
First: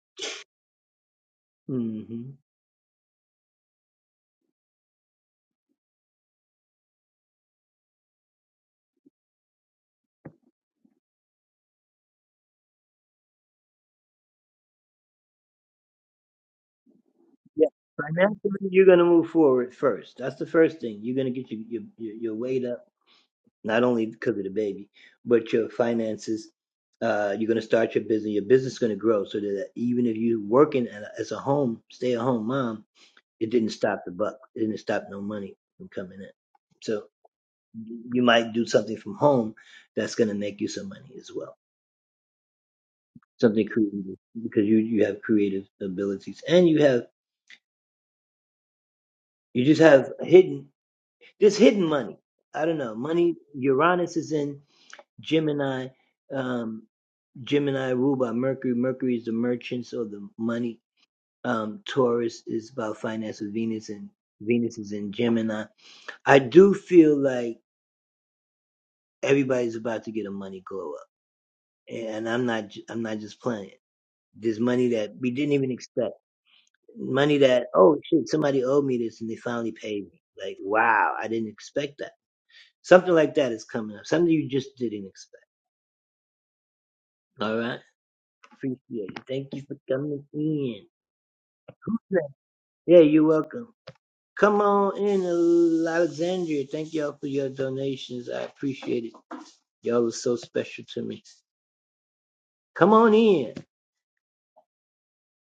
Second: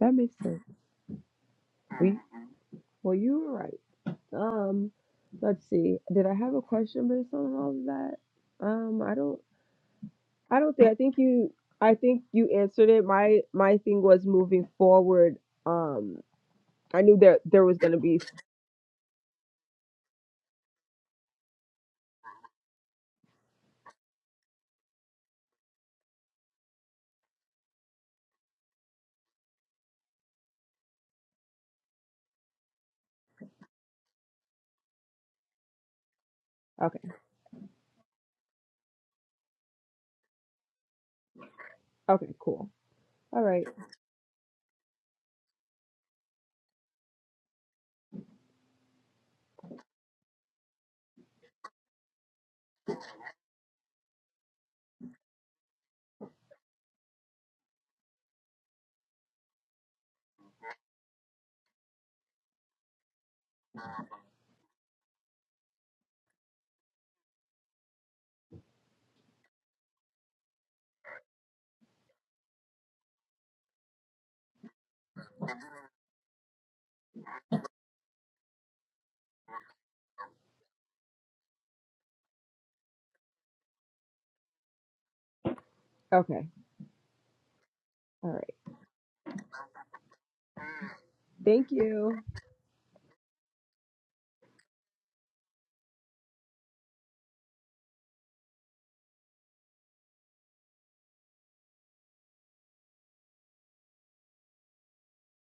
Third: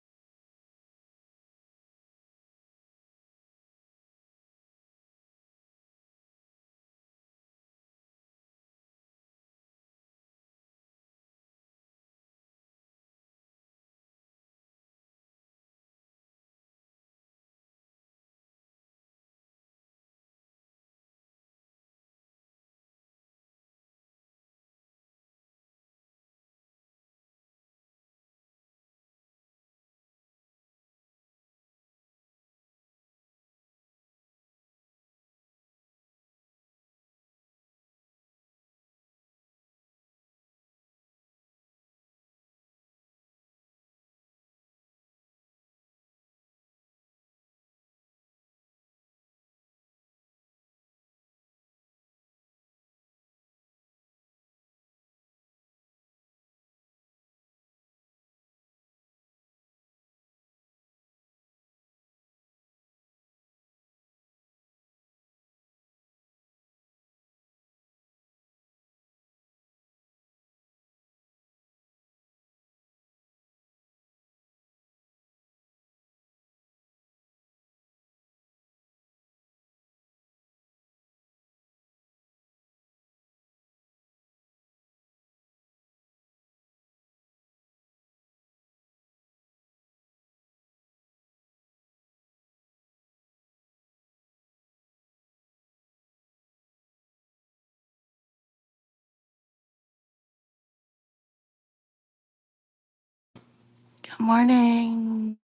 that makes sense. We, well, you were right. Um, let's see. Did I have a question based on all of that? Um, I don't. I don't think. I think you. I think you answered it. My my thing was moving forward. Um, I knew there there was gonna be. Okay. Okay. Cool. All right. Okay. All right. Thank you.
Morning.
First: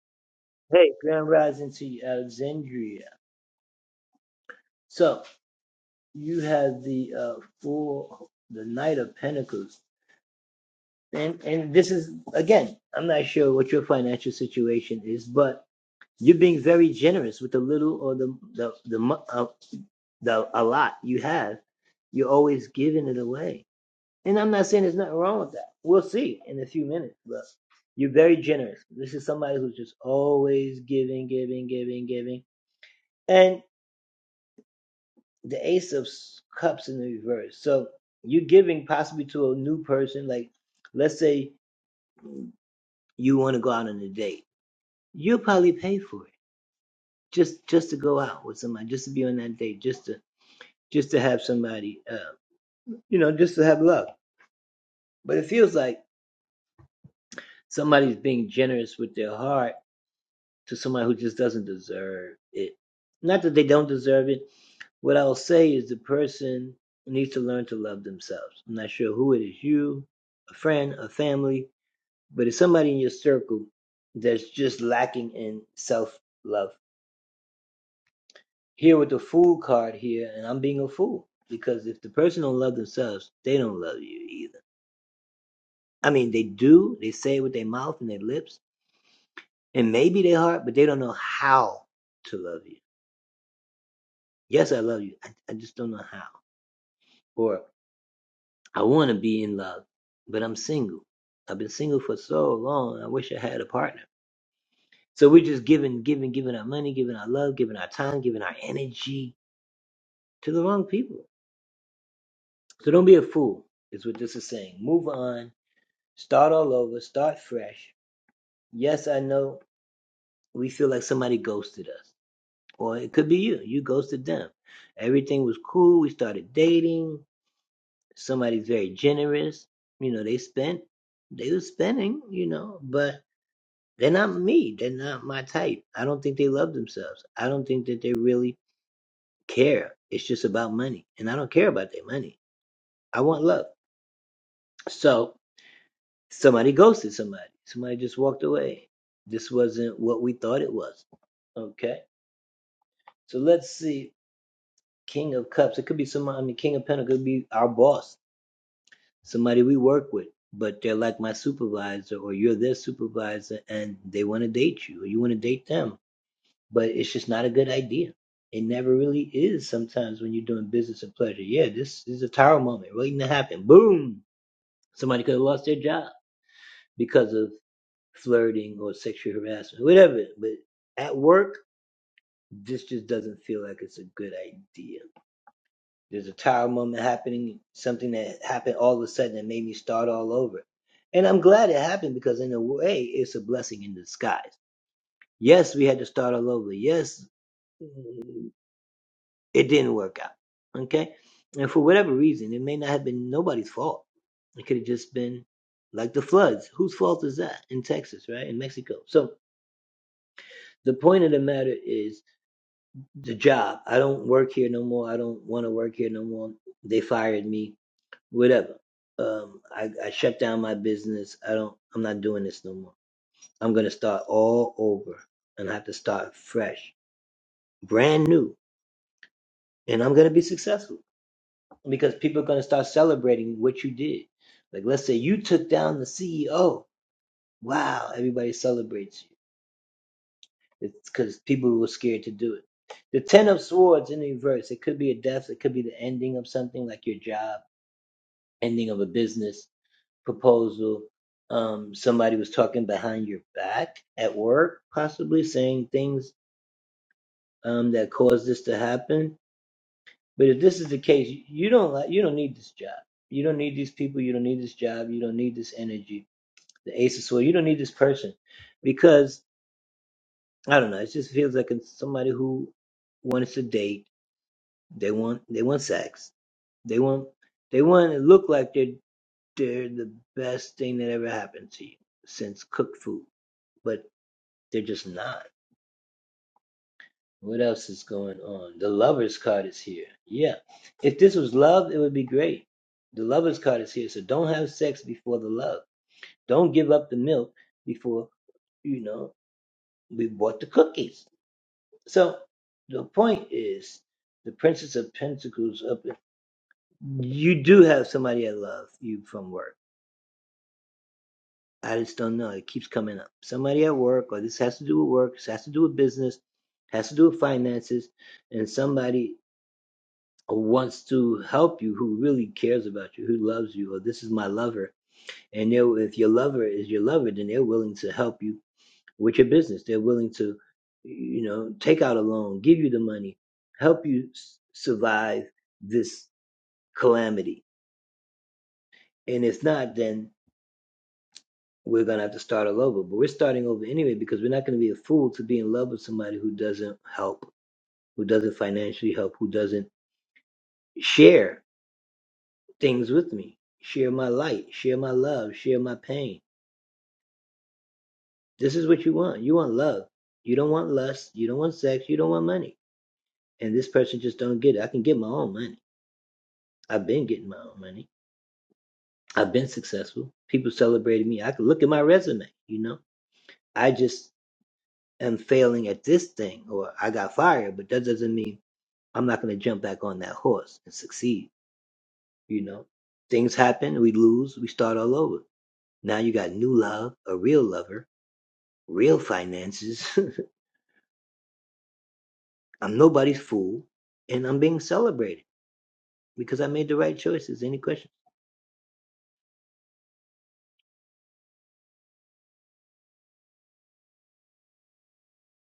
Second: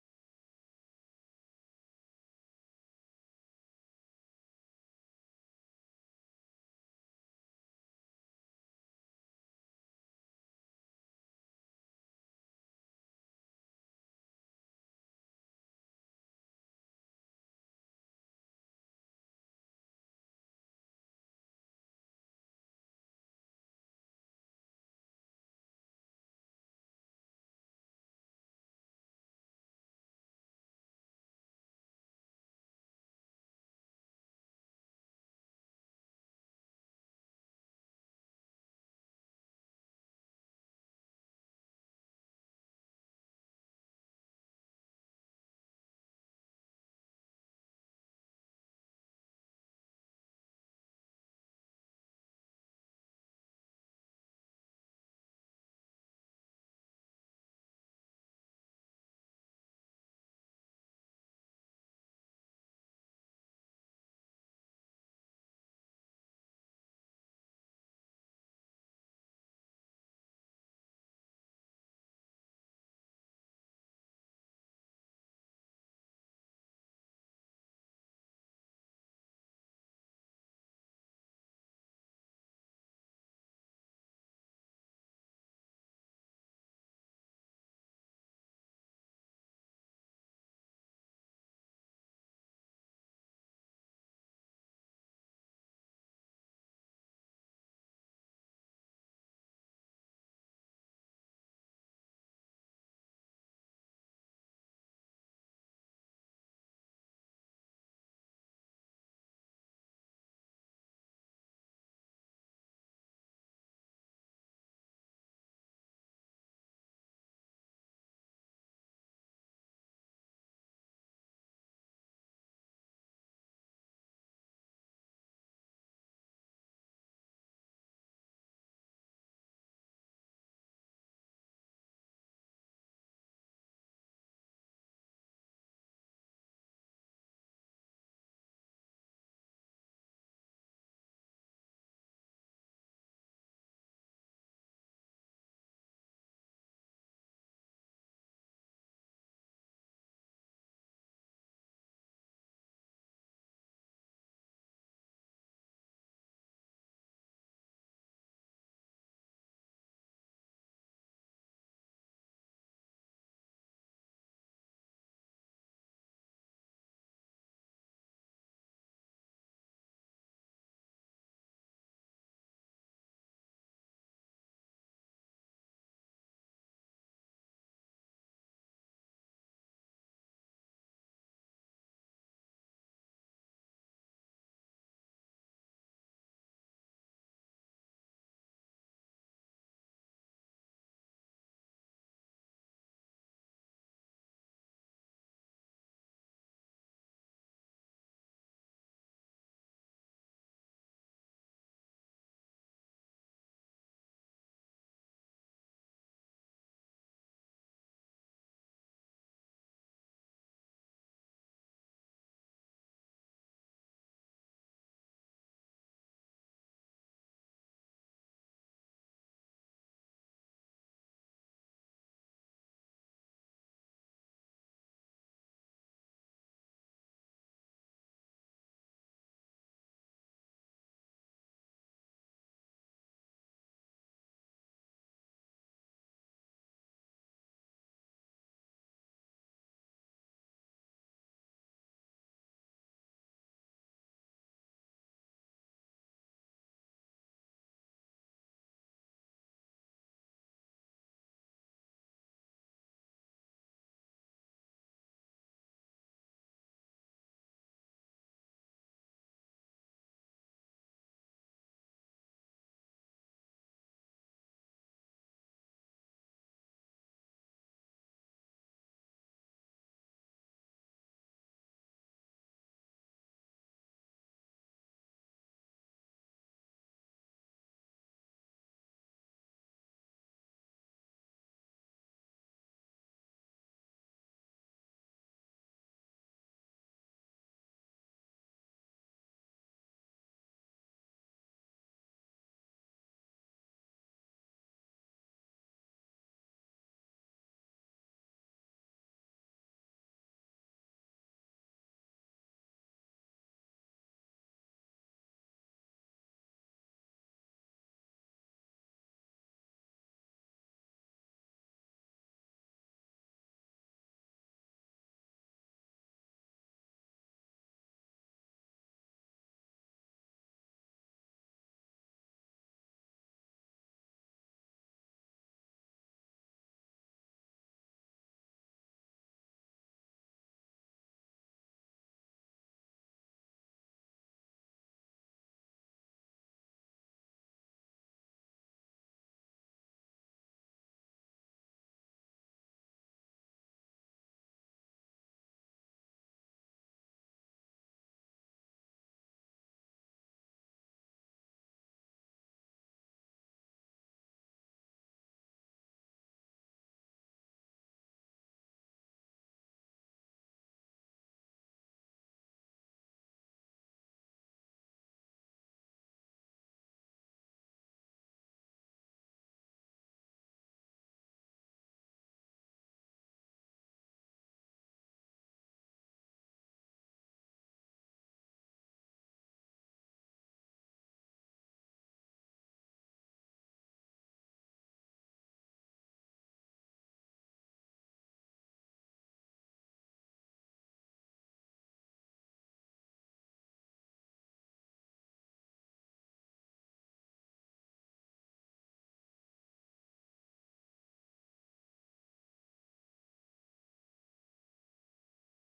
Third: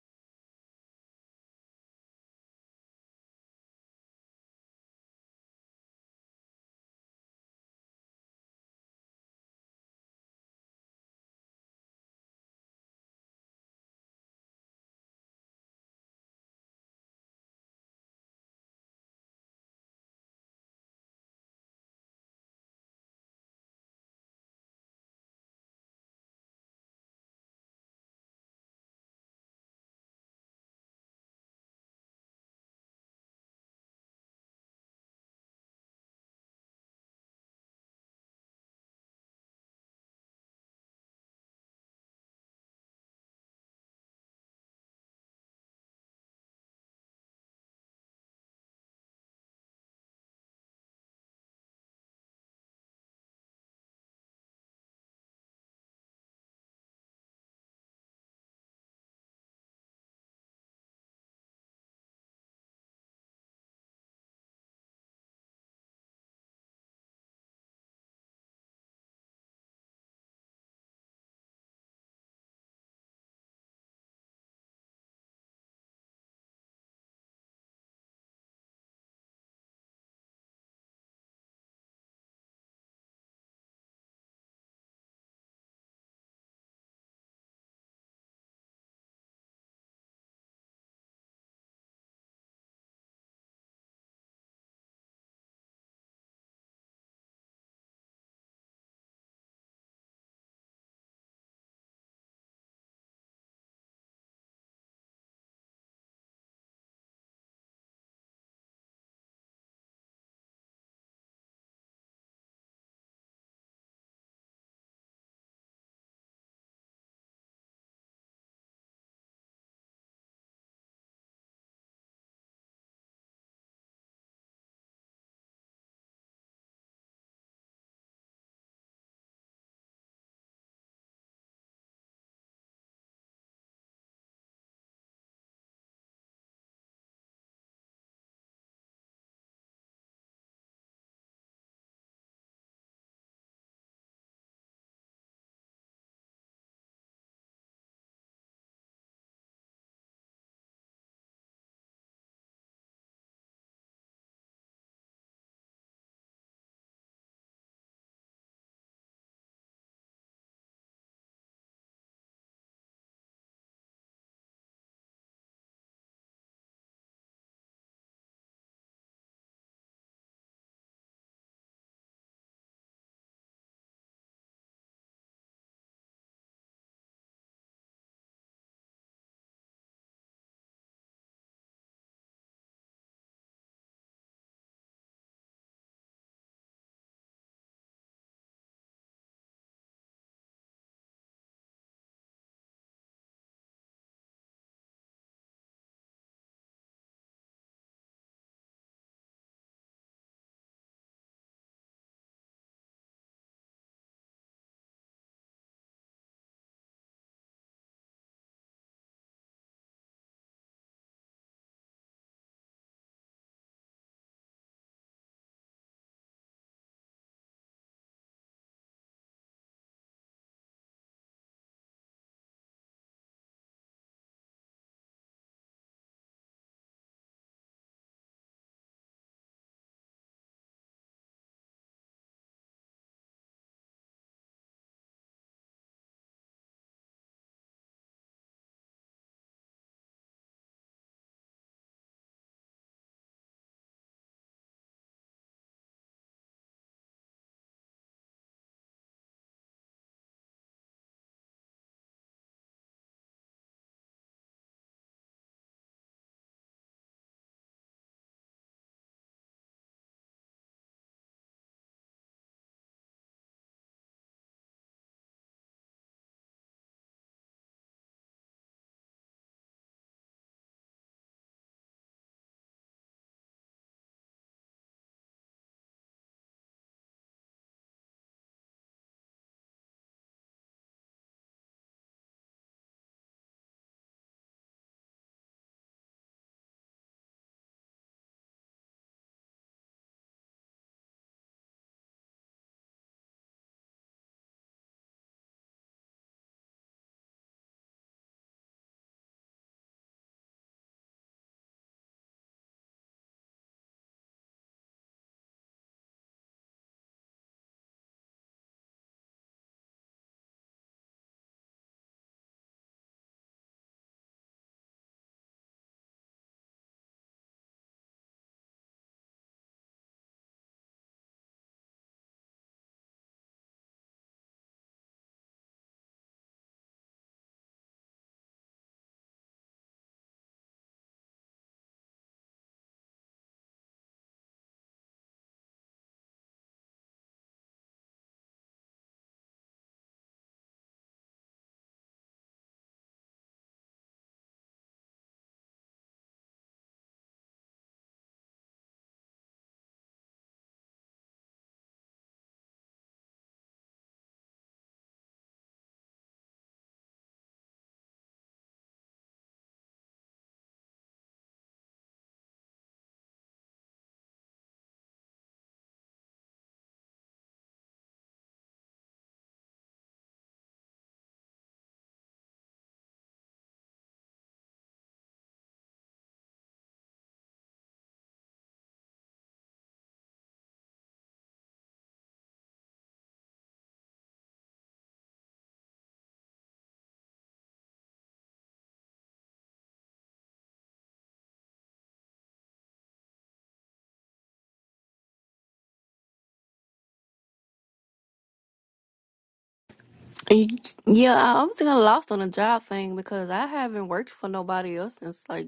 Yeah, I I was kind of lost on the job thing because I haven't worked for nobody else since like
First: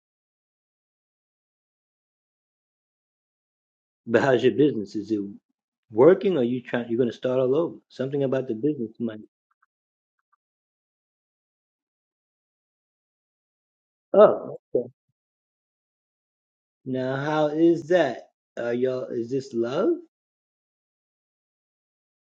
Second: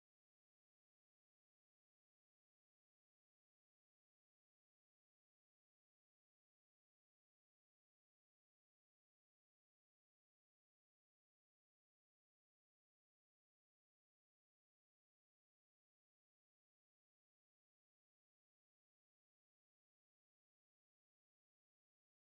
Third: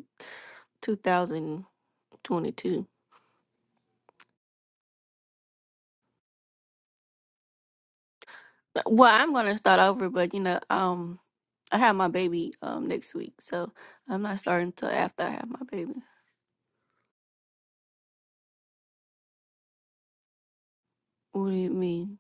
2022. Well, I'm gonna start over, but you know, um, I have my baby um next week, so I'm not starting until after I have my baby. What do you mean?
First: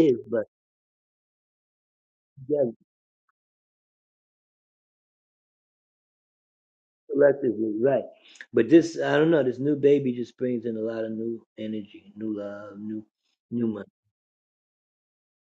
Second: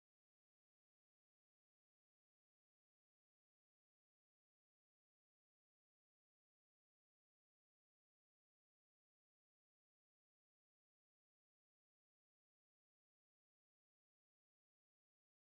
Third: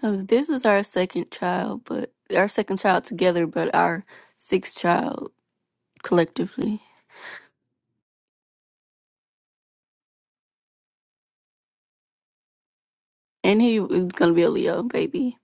'Cause This is our second child, but our second child together, but our sixth child collectively, and he is gonna be a Leo baby.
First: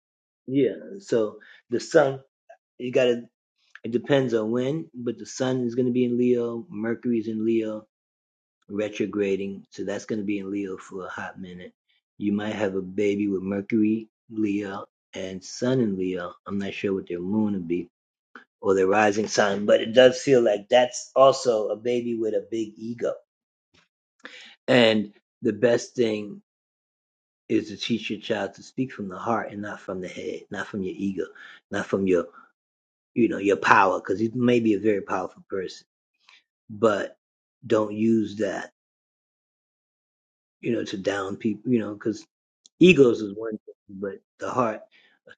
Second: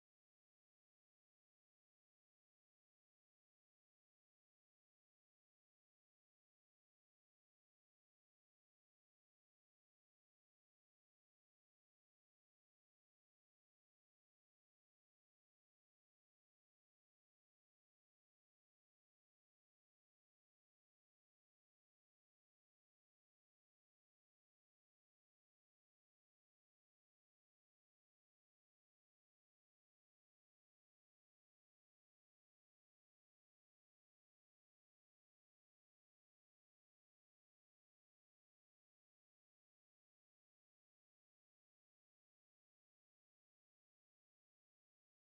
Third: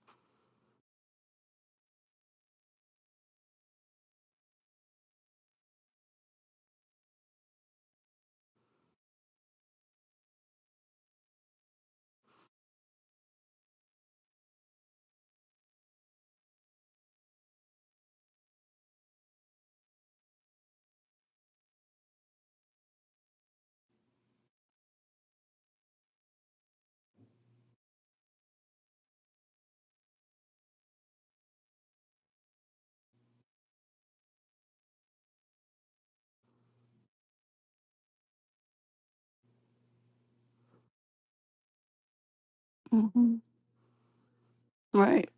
hmm Right.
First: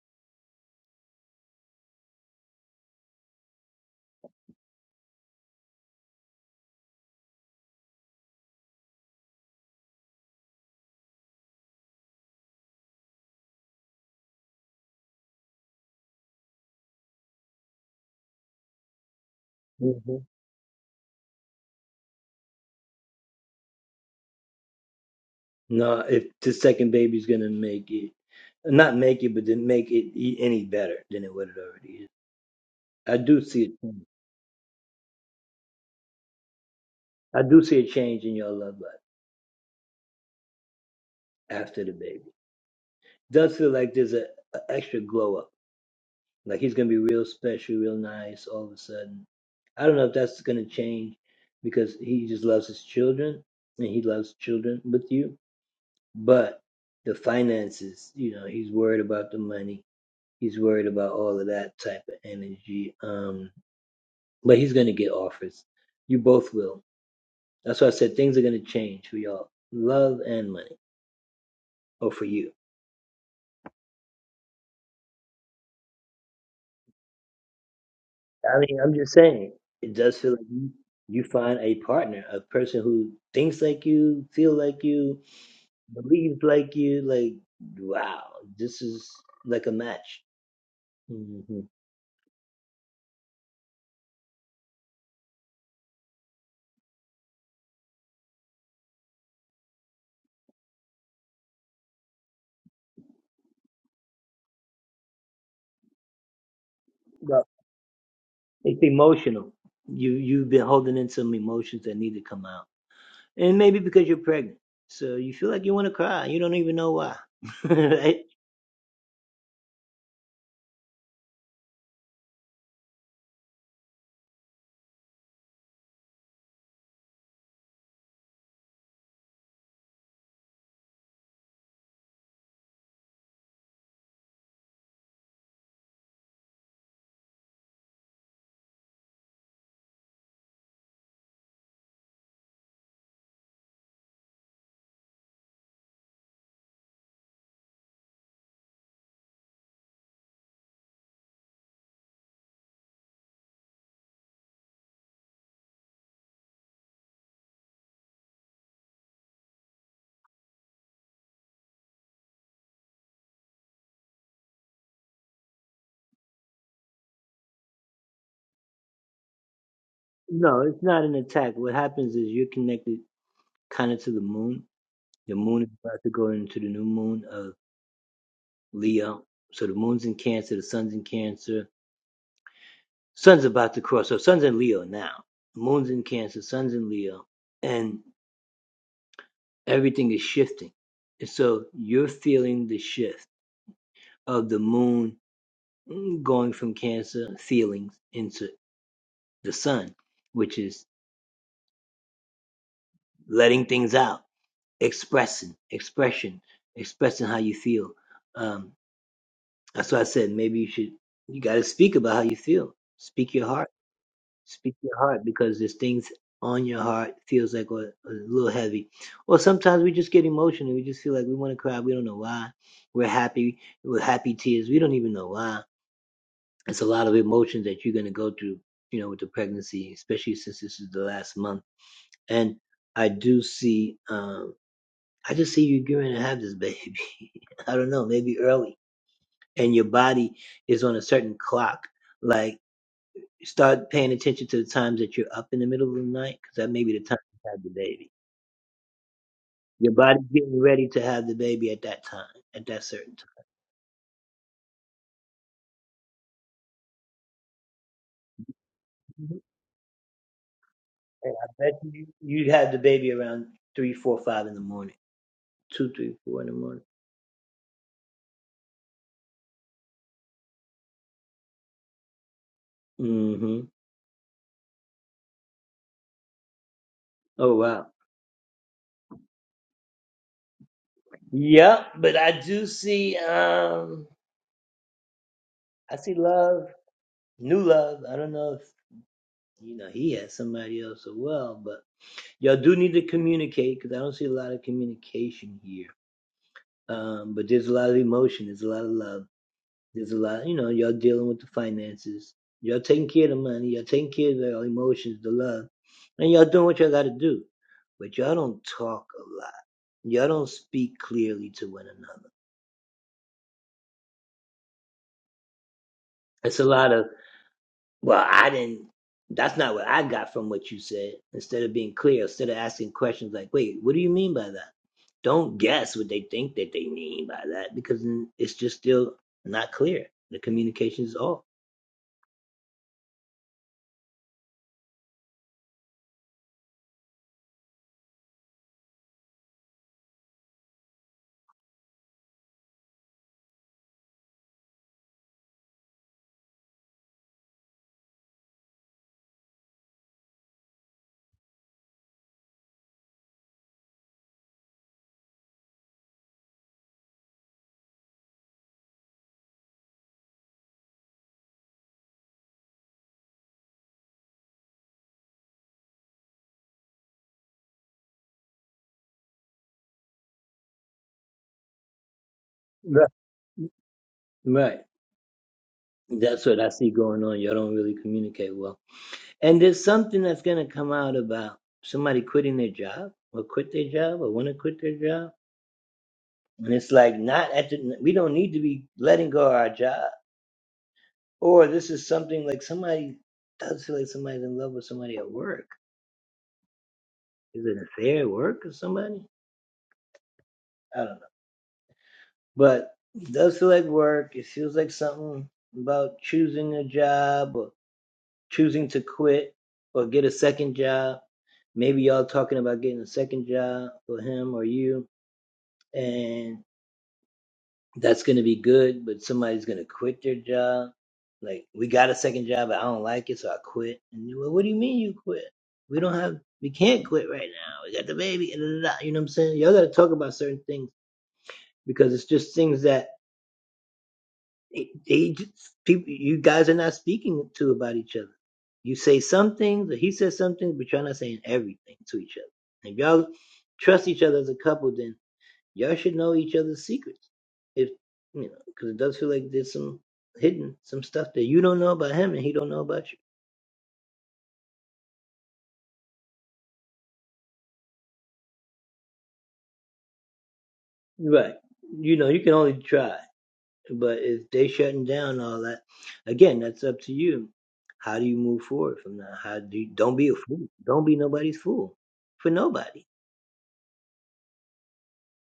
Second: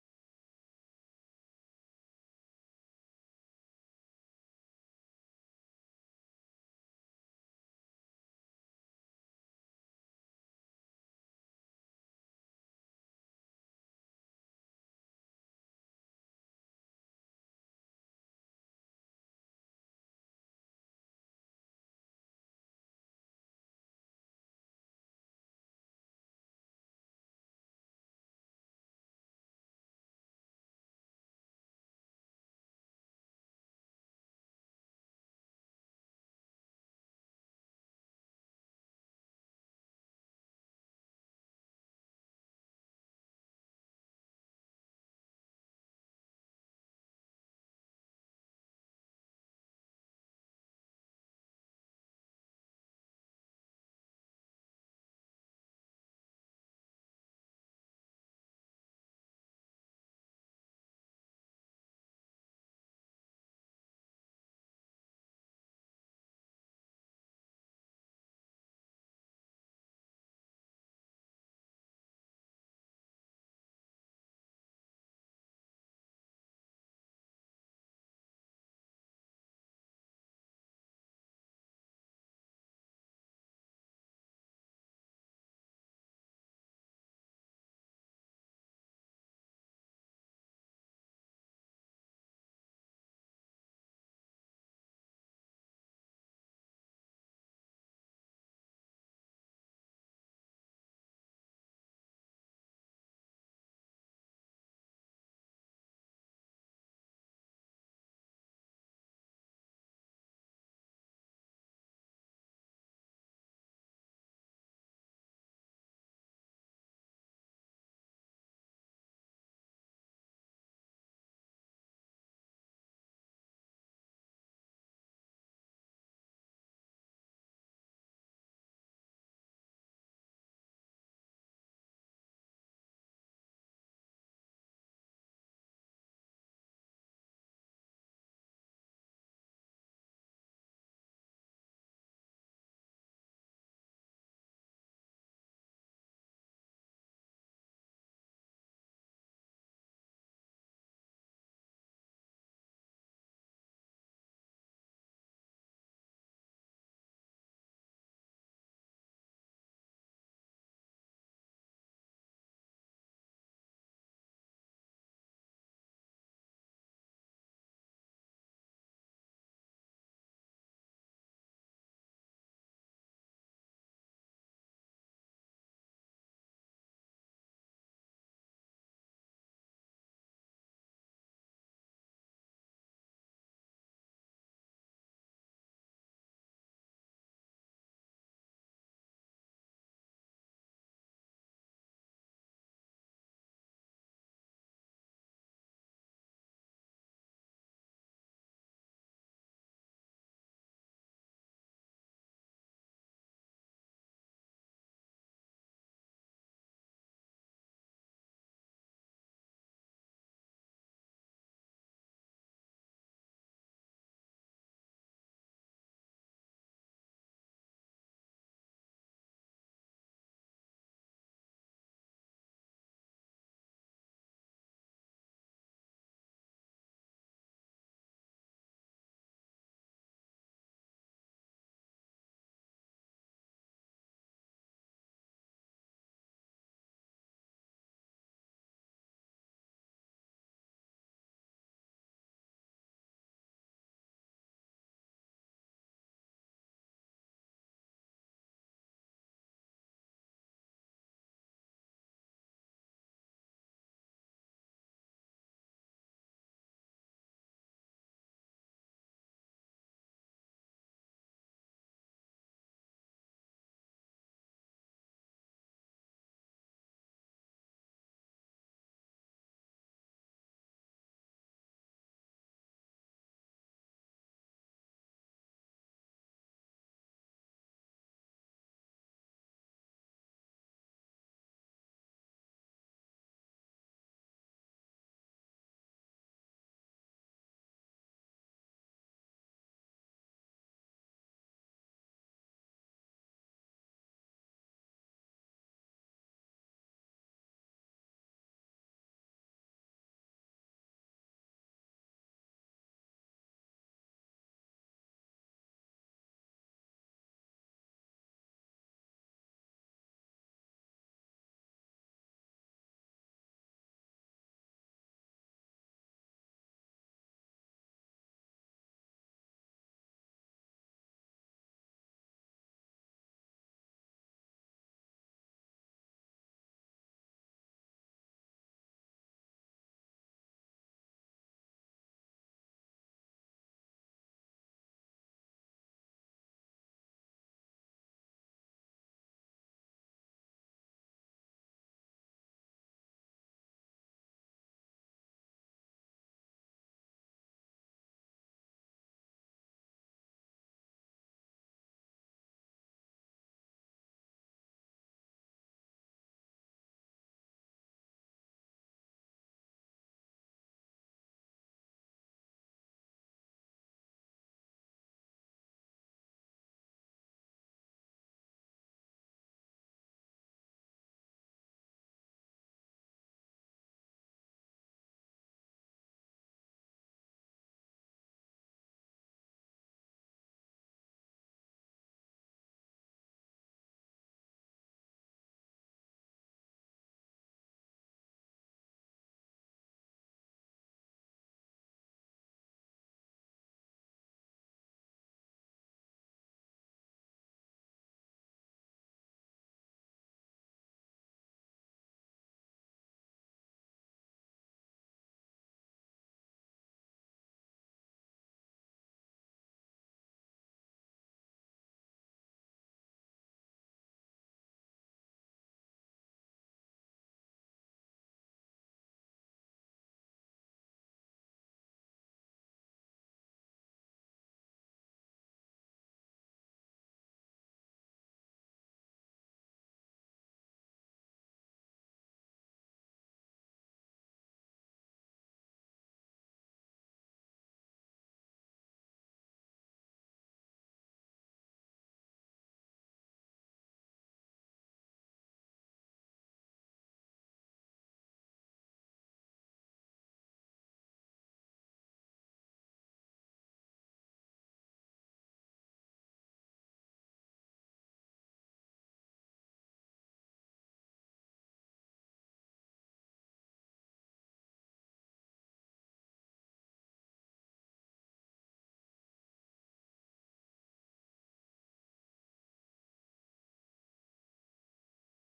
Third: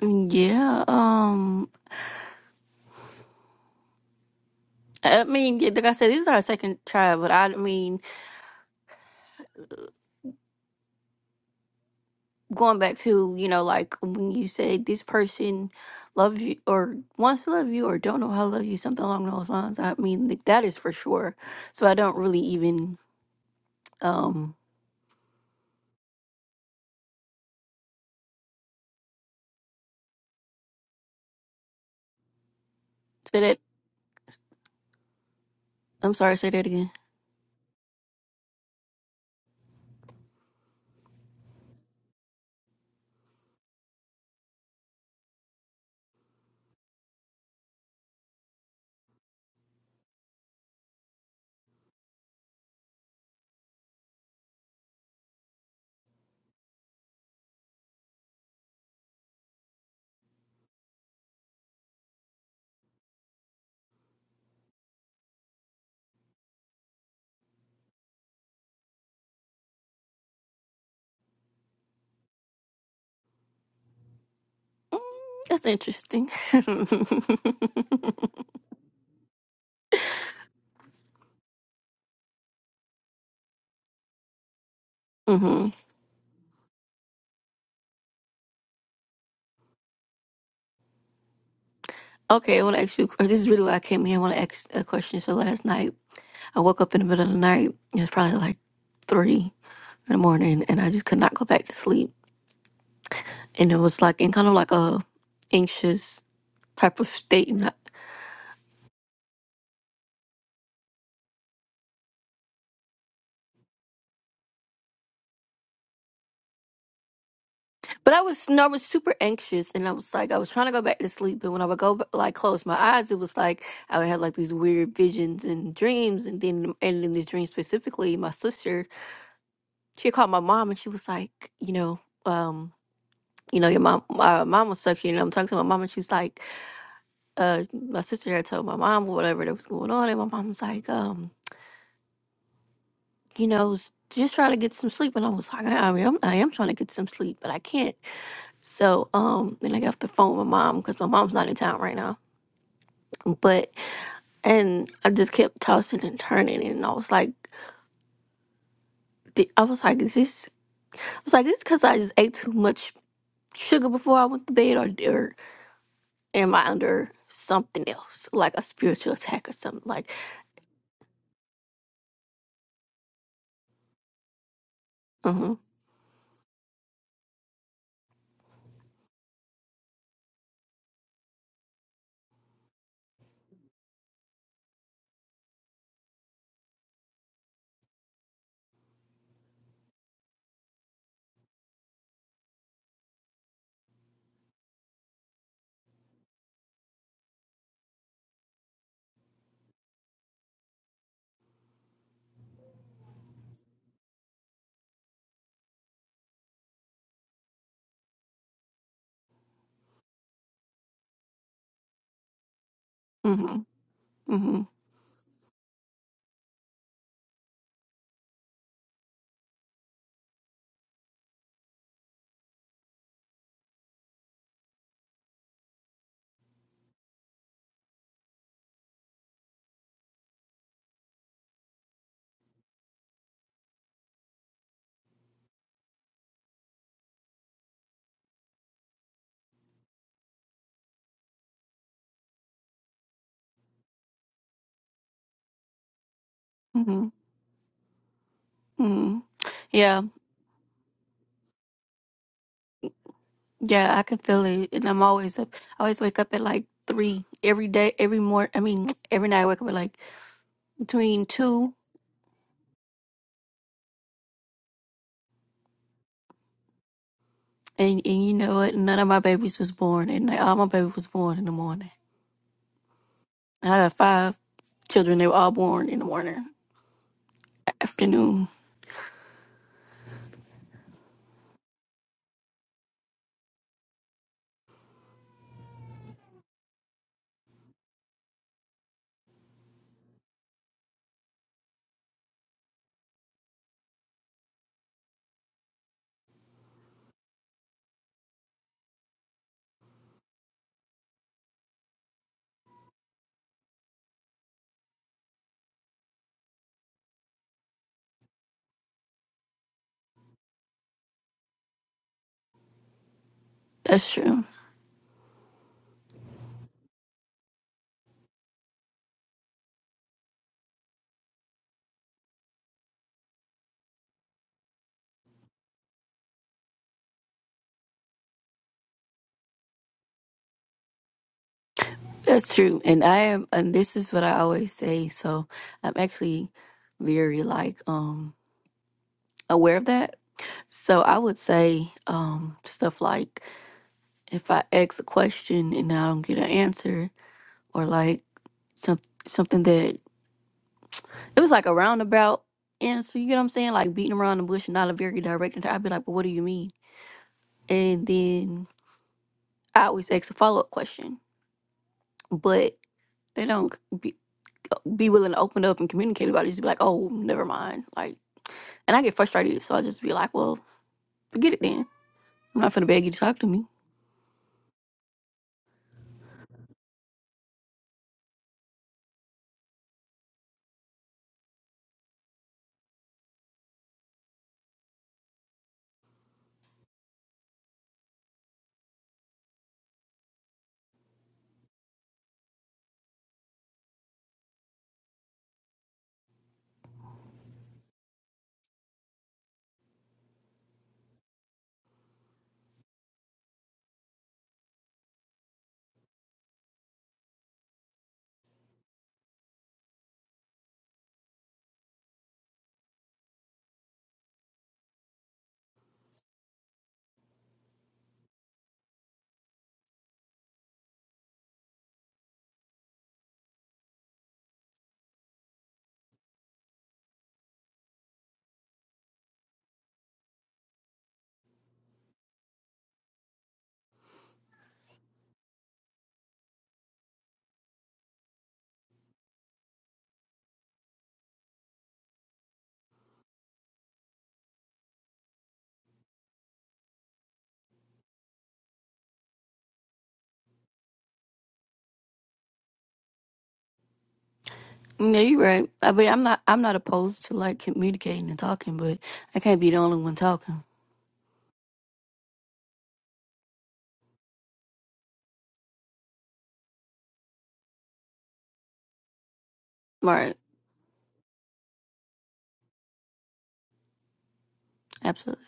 Yeah. Um. I mean, yeah, like I said, this is our second try, but I mean, going back to you know, like when you said this person loves you or wants to love you or don't know how to love you, something along those lines. I mean, like, that is for sure. So I don't really even um say that. I'm sorry, say that again. Mm, That's interesting. <laughs> hmm Okay, I want to ask you. This is really why I came here. I want to ask a question. So last night, I woke up in the middle of the night. It was probably like three. in the morning and I just could not go back to sleep. And it was like in kind of like a anxious type of state. And I, but I was no, I was super anxious and I was like I was trying to go back to sleep. but when I would go b- like close my eyes, it was like I would have like these weird visions and dreams. And then and in this dream specifically, my sister she had called my mom and she was like, you know, um, you know, your mom, my mom was sucking. And I'm talking to my mom and she's like, uh, my sister had told my mom whatever that was going on, and my mom was like, um. you know, s- just trying to get some sleep. And I was like, I I am, I am trying to get some sleep, but I can't. So, um, then I got off the phone with my mom because my mom's not in town right now. But, and I just kept tossing and turning. And I was like, "Di- I was like, is this, I was like, this because I just ate too much sugar before I went to bed or, or am I under something else, like a spiritual attack or something? Like, mm hmm, mm hmm, mm hmm, mm hmm, mm hmm. Yeah, I can feel it, and I'm always up. I always wake up at like three every day, every morning. I mean, every night I wake up at like between two, and and you know what? None of my babies was born, and like, all my babies was born in the morning. I had uh, five children; they were all born in the morning, afternoon. That's true. That's true. And I am, and this is what I always say. So I'm actually very like um aware of that. So I would say um stuff like. if I ask a question and I don't get an answer, or like some something that it was like a roundabout answer, you get what I'm saying? Like beating around the bush and not a very direct answer. I'd be like, "Well, what do you mean?" And then I always ask a follow up question, but they don't be, be willing to open up and communicate about it. Just be like, "Oh, never mind." Like, and I get frustrated, so I just be like, "Well, forget it then. I'm not finna beg you to talk to me." Yeah, you're right. I mean, I'm not. I'm not opposed to like communicating and talking, but I can't be the only one talking. Right. Absolutely.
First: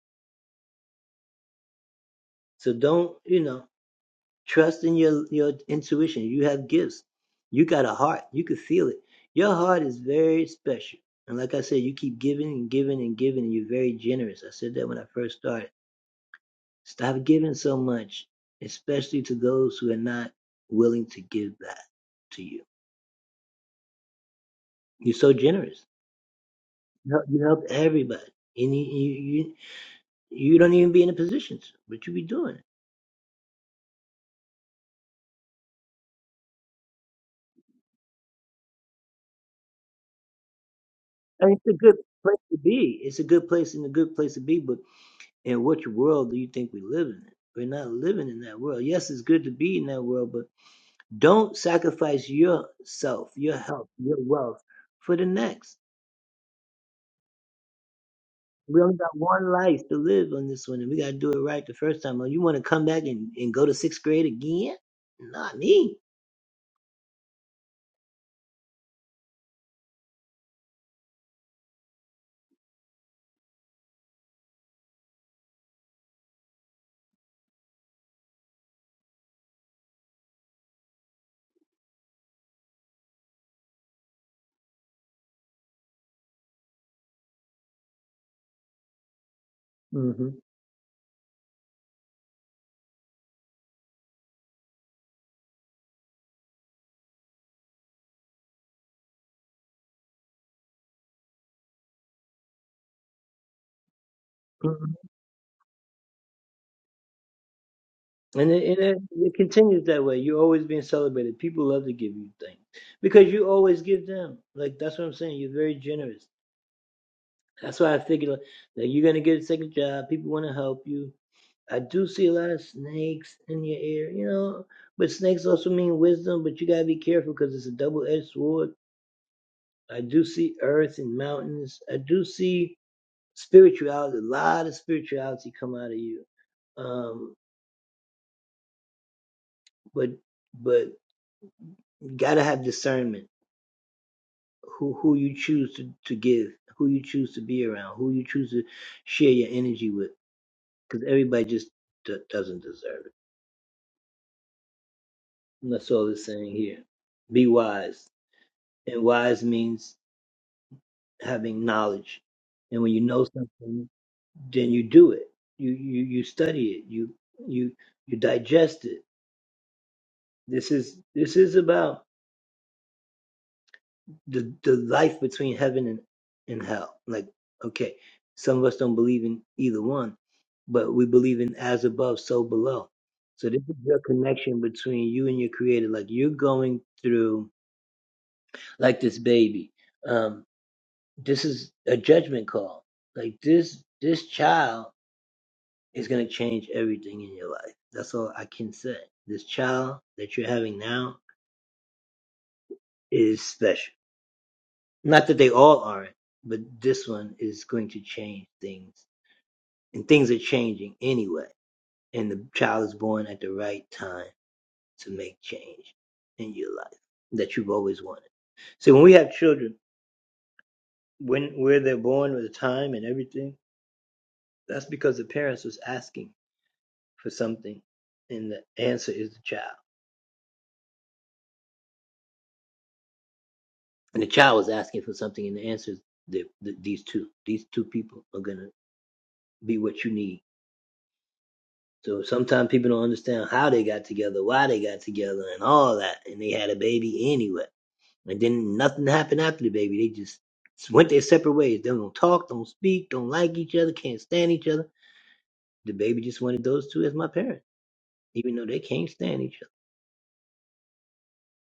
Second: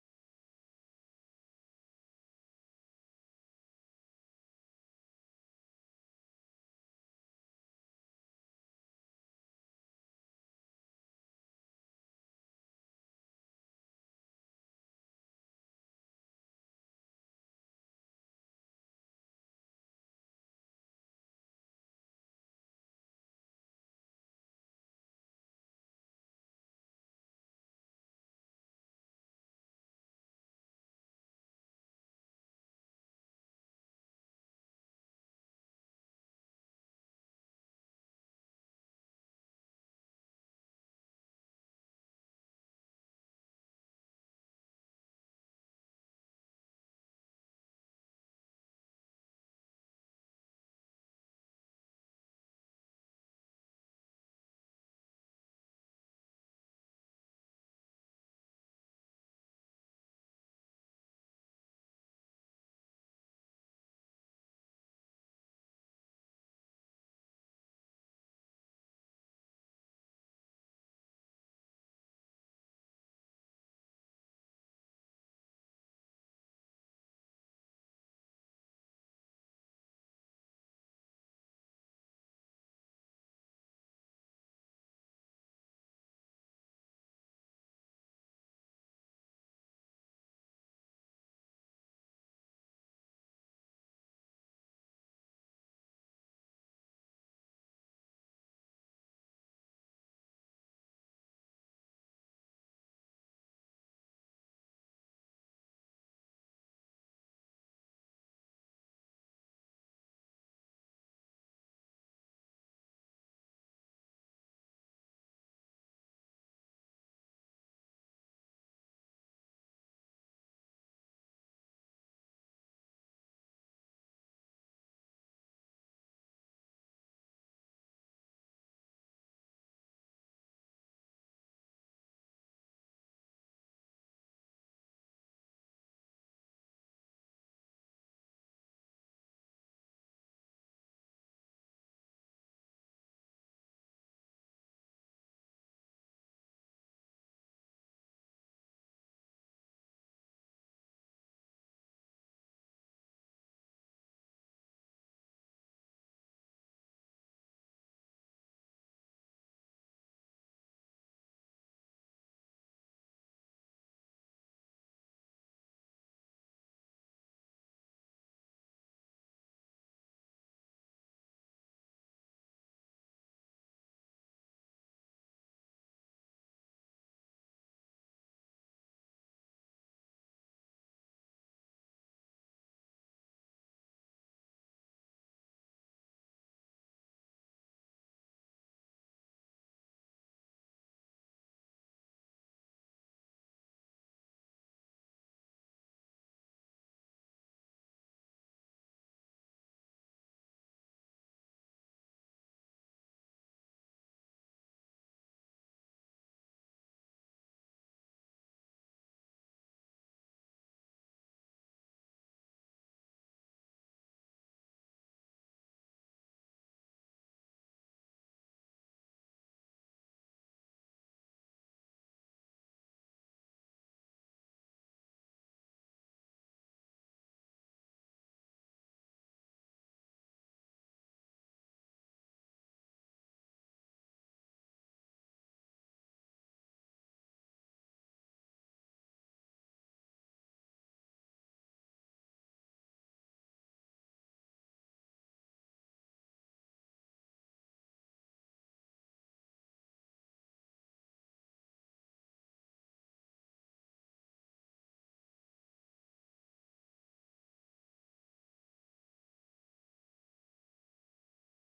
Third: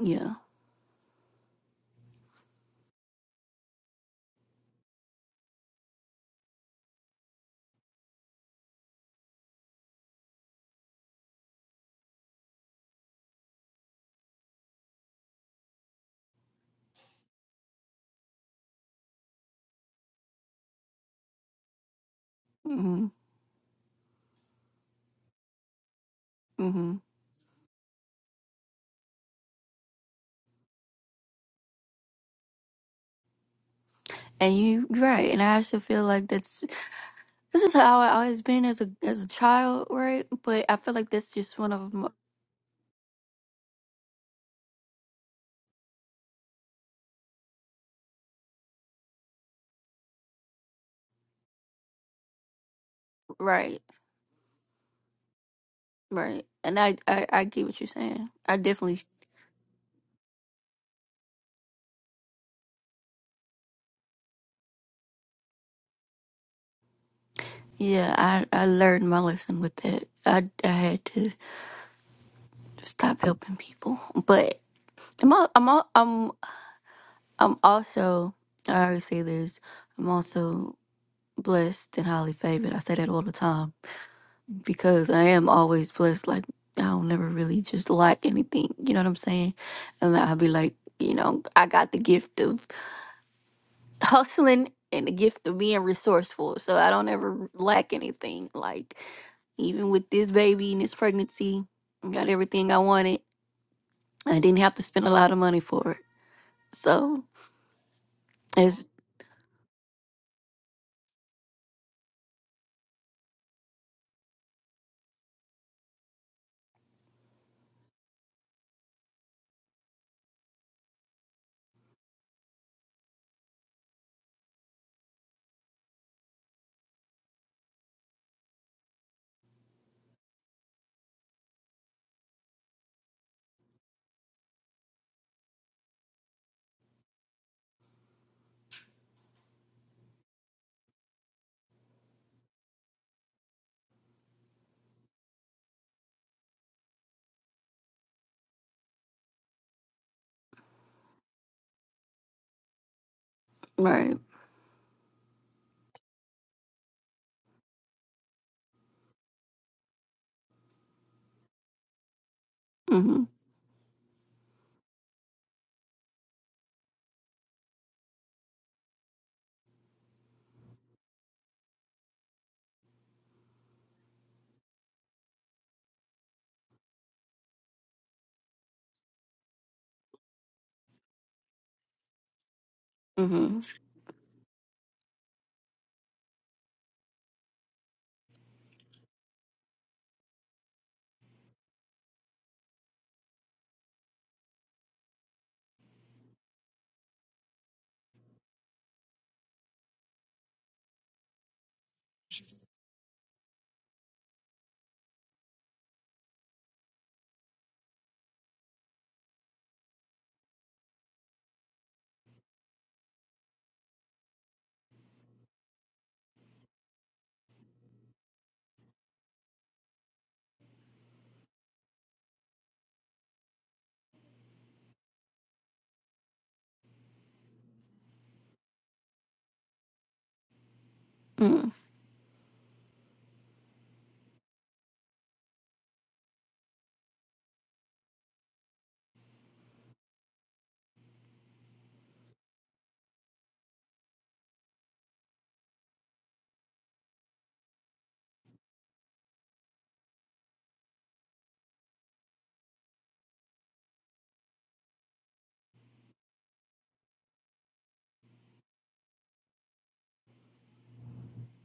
Yeah. hmm hmm And you you're right. And I actually feel like that's this is how I always been as a as a child, right? But I feel like that's just one of my, right, right. And I, I I get what you're saying. I definitely yeah. I I learned my lesson with that. I I had to stop helping people. But I'm all, I'm all, I'm I'm also I always say this. I'm also blessed and highly favored. I say that all the time because I am always blessed. Like I don't never really just lack anything. You know what I'm saying? And I'll be like, you know, I got the gift of hustling and the gift of being resourceful. So I don't ever lack anything. Like even with this baby and this pregnancy, I got everything I wanted. I didn't have to spend a lot of money for it. So it's right. Mm-hmm. Mm-hmm. Mm-hmm.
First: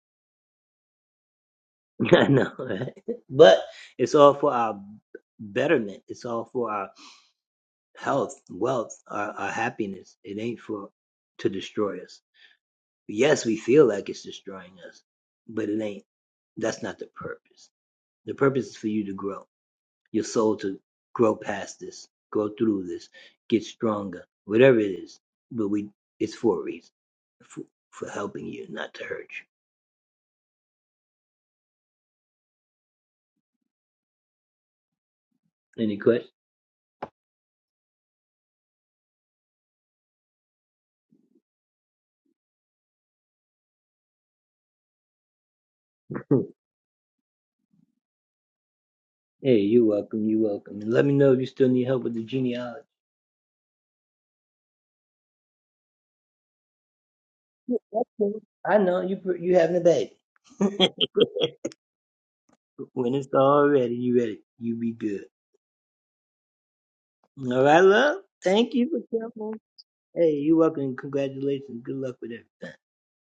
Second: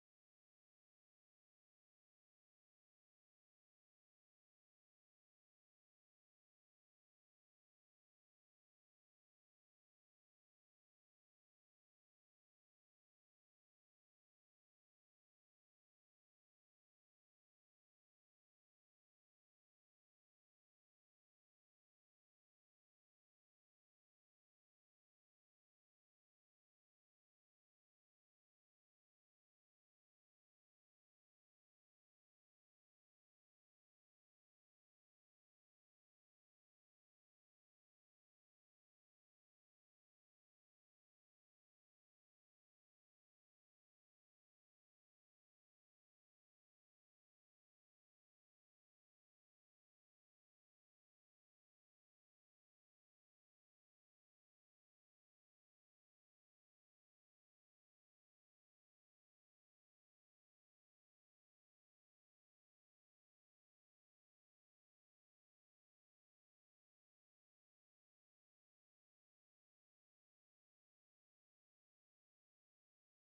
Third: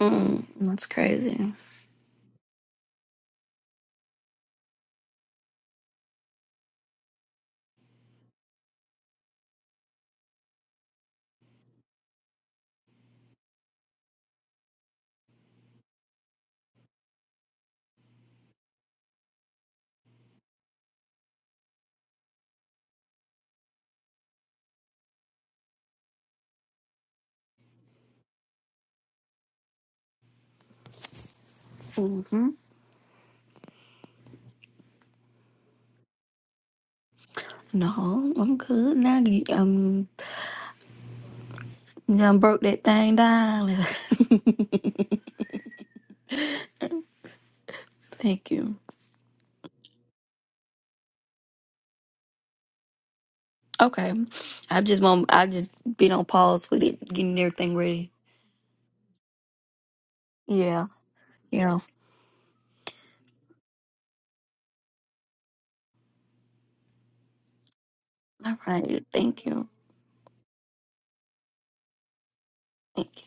mm That's crazy. Mm-hmm. No, I'm good now. You- Um, You done broke that thing down. <laughs> Thank you. Okay. I just want I just been on pause with it, getting everything ready. Yeah. Yeah. All right. Thank you. Thank you.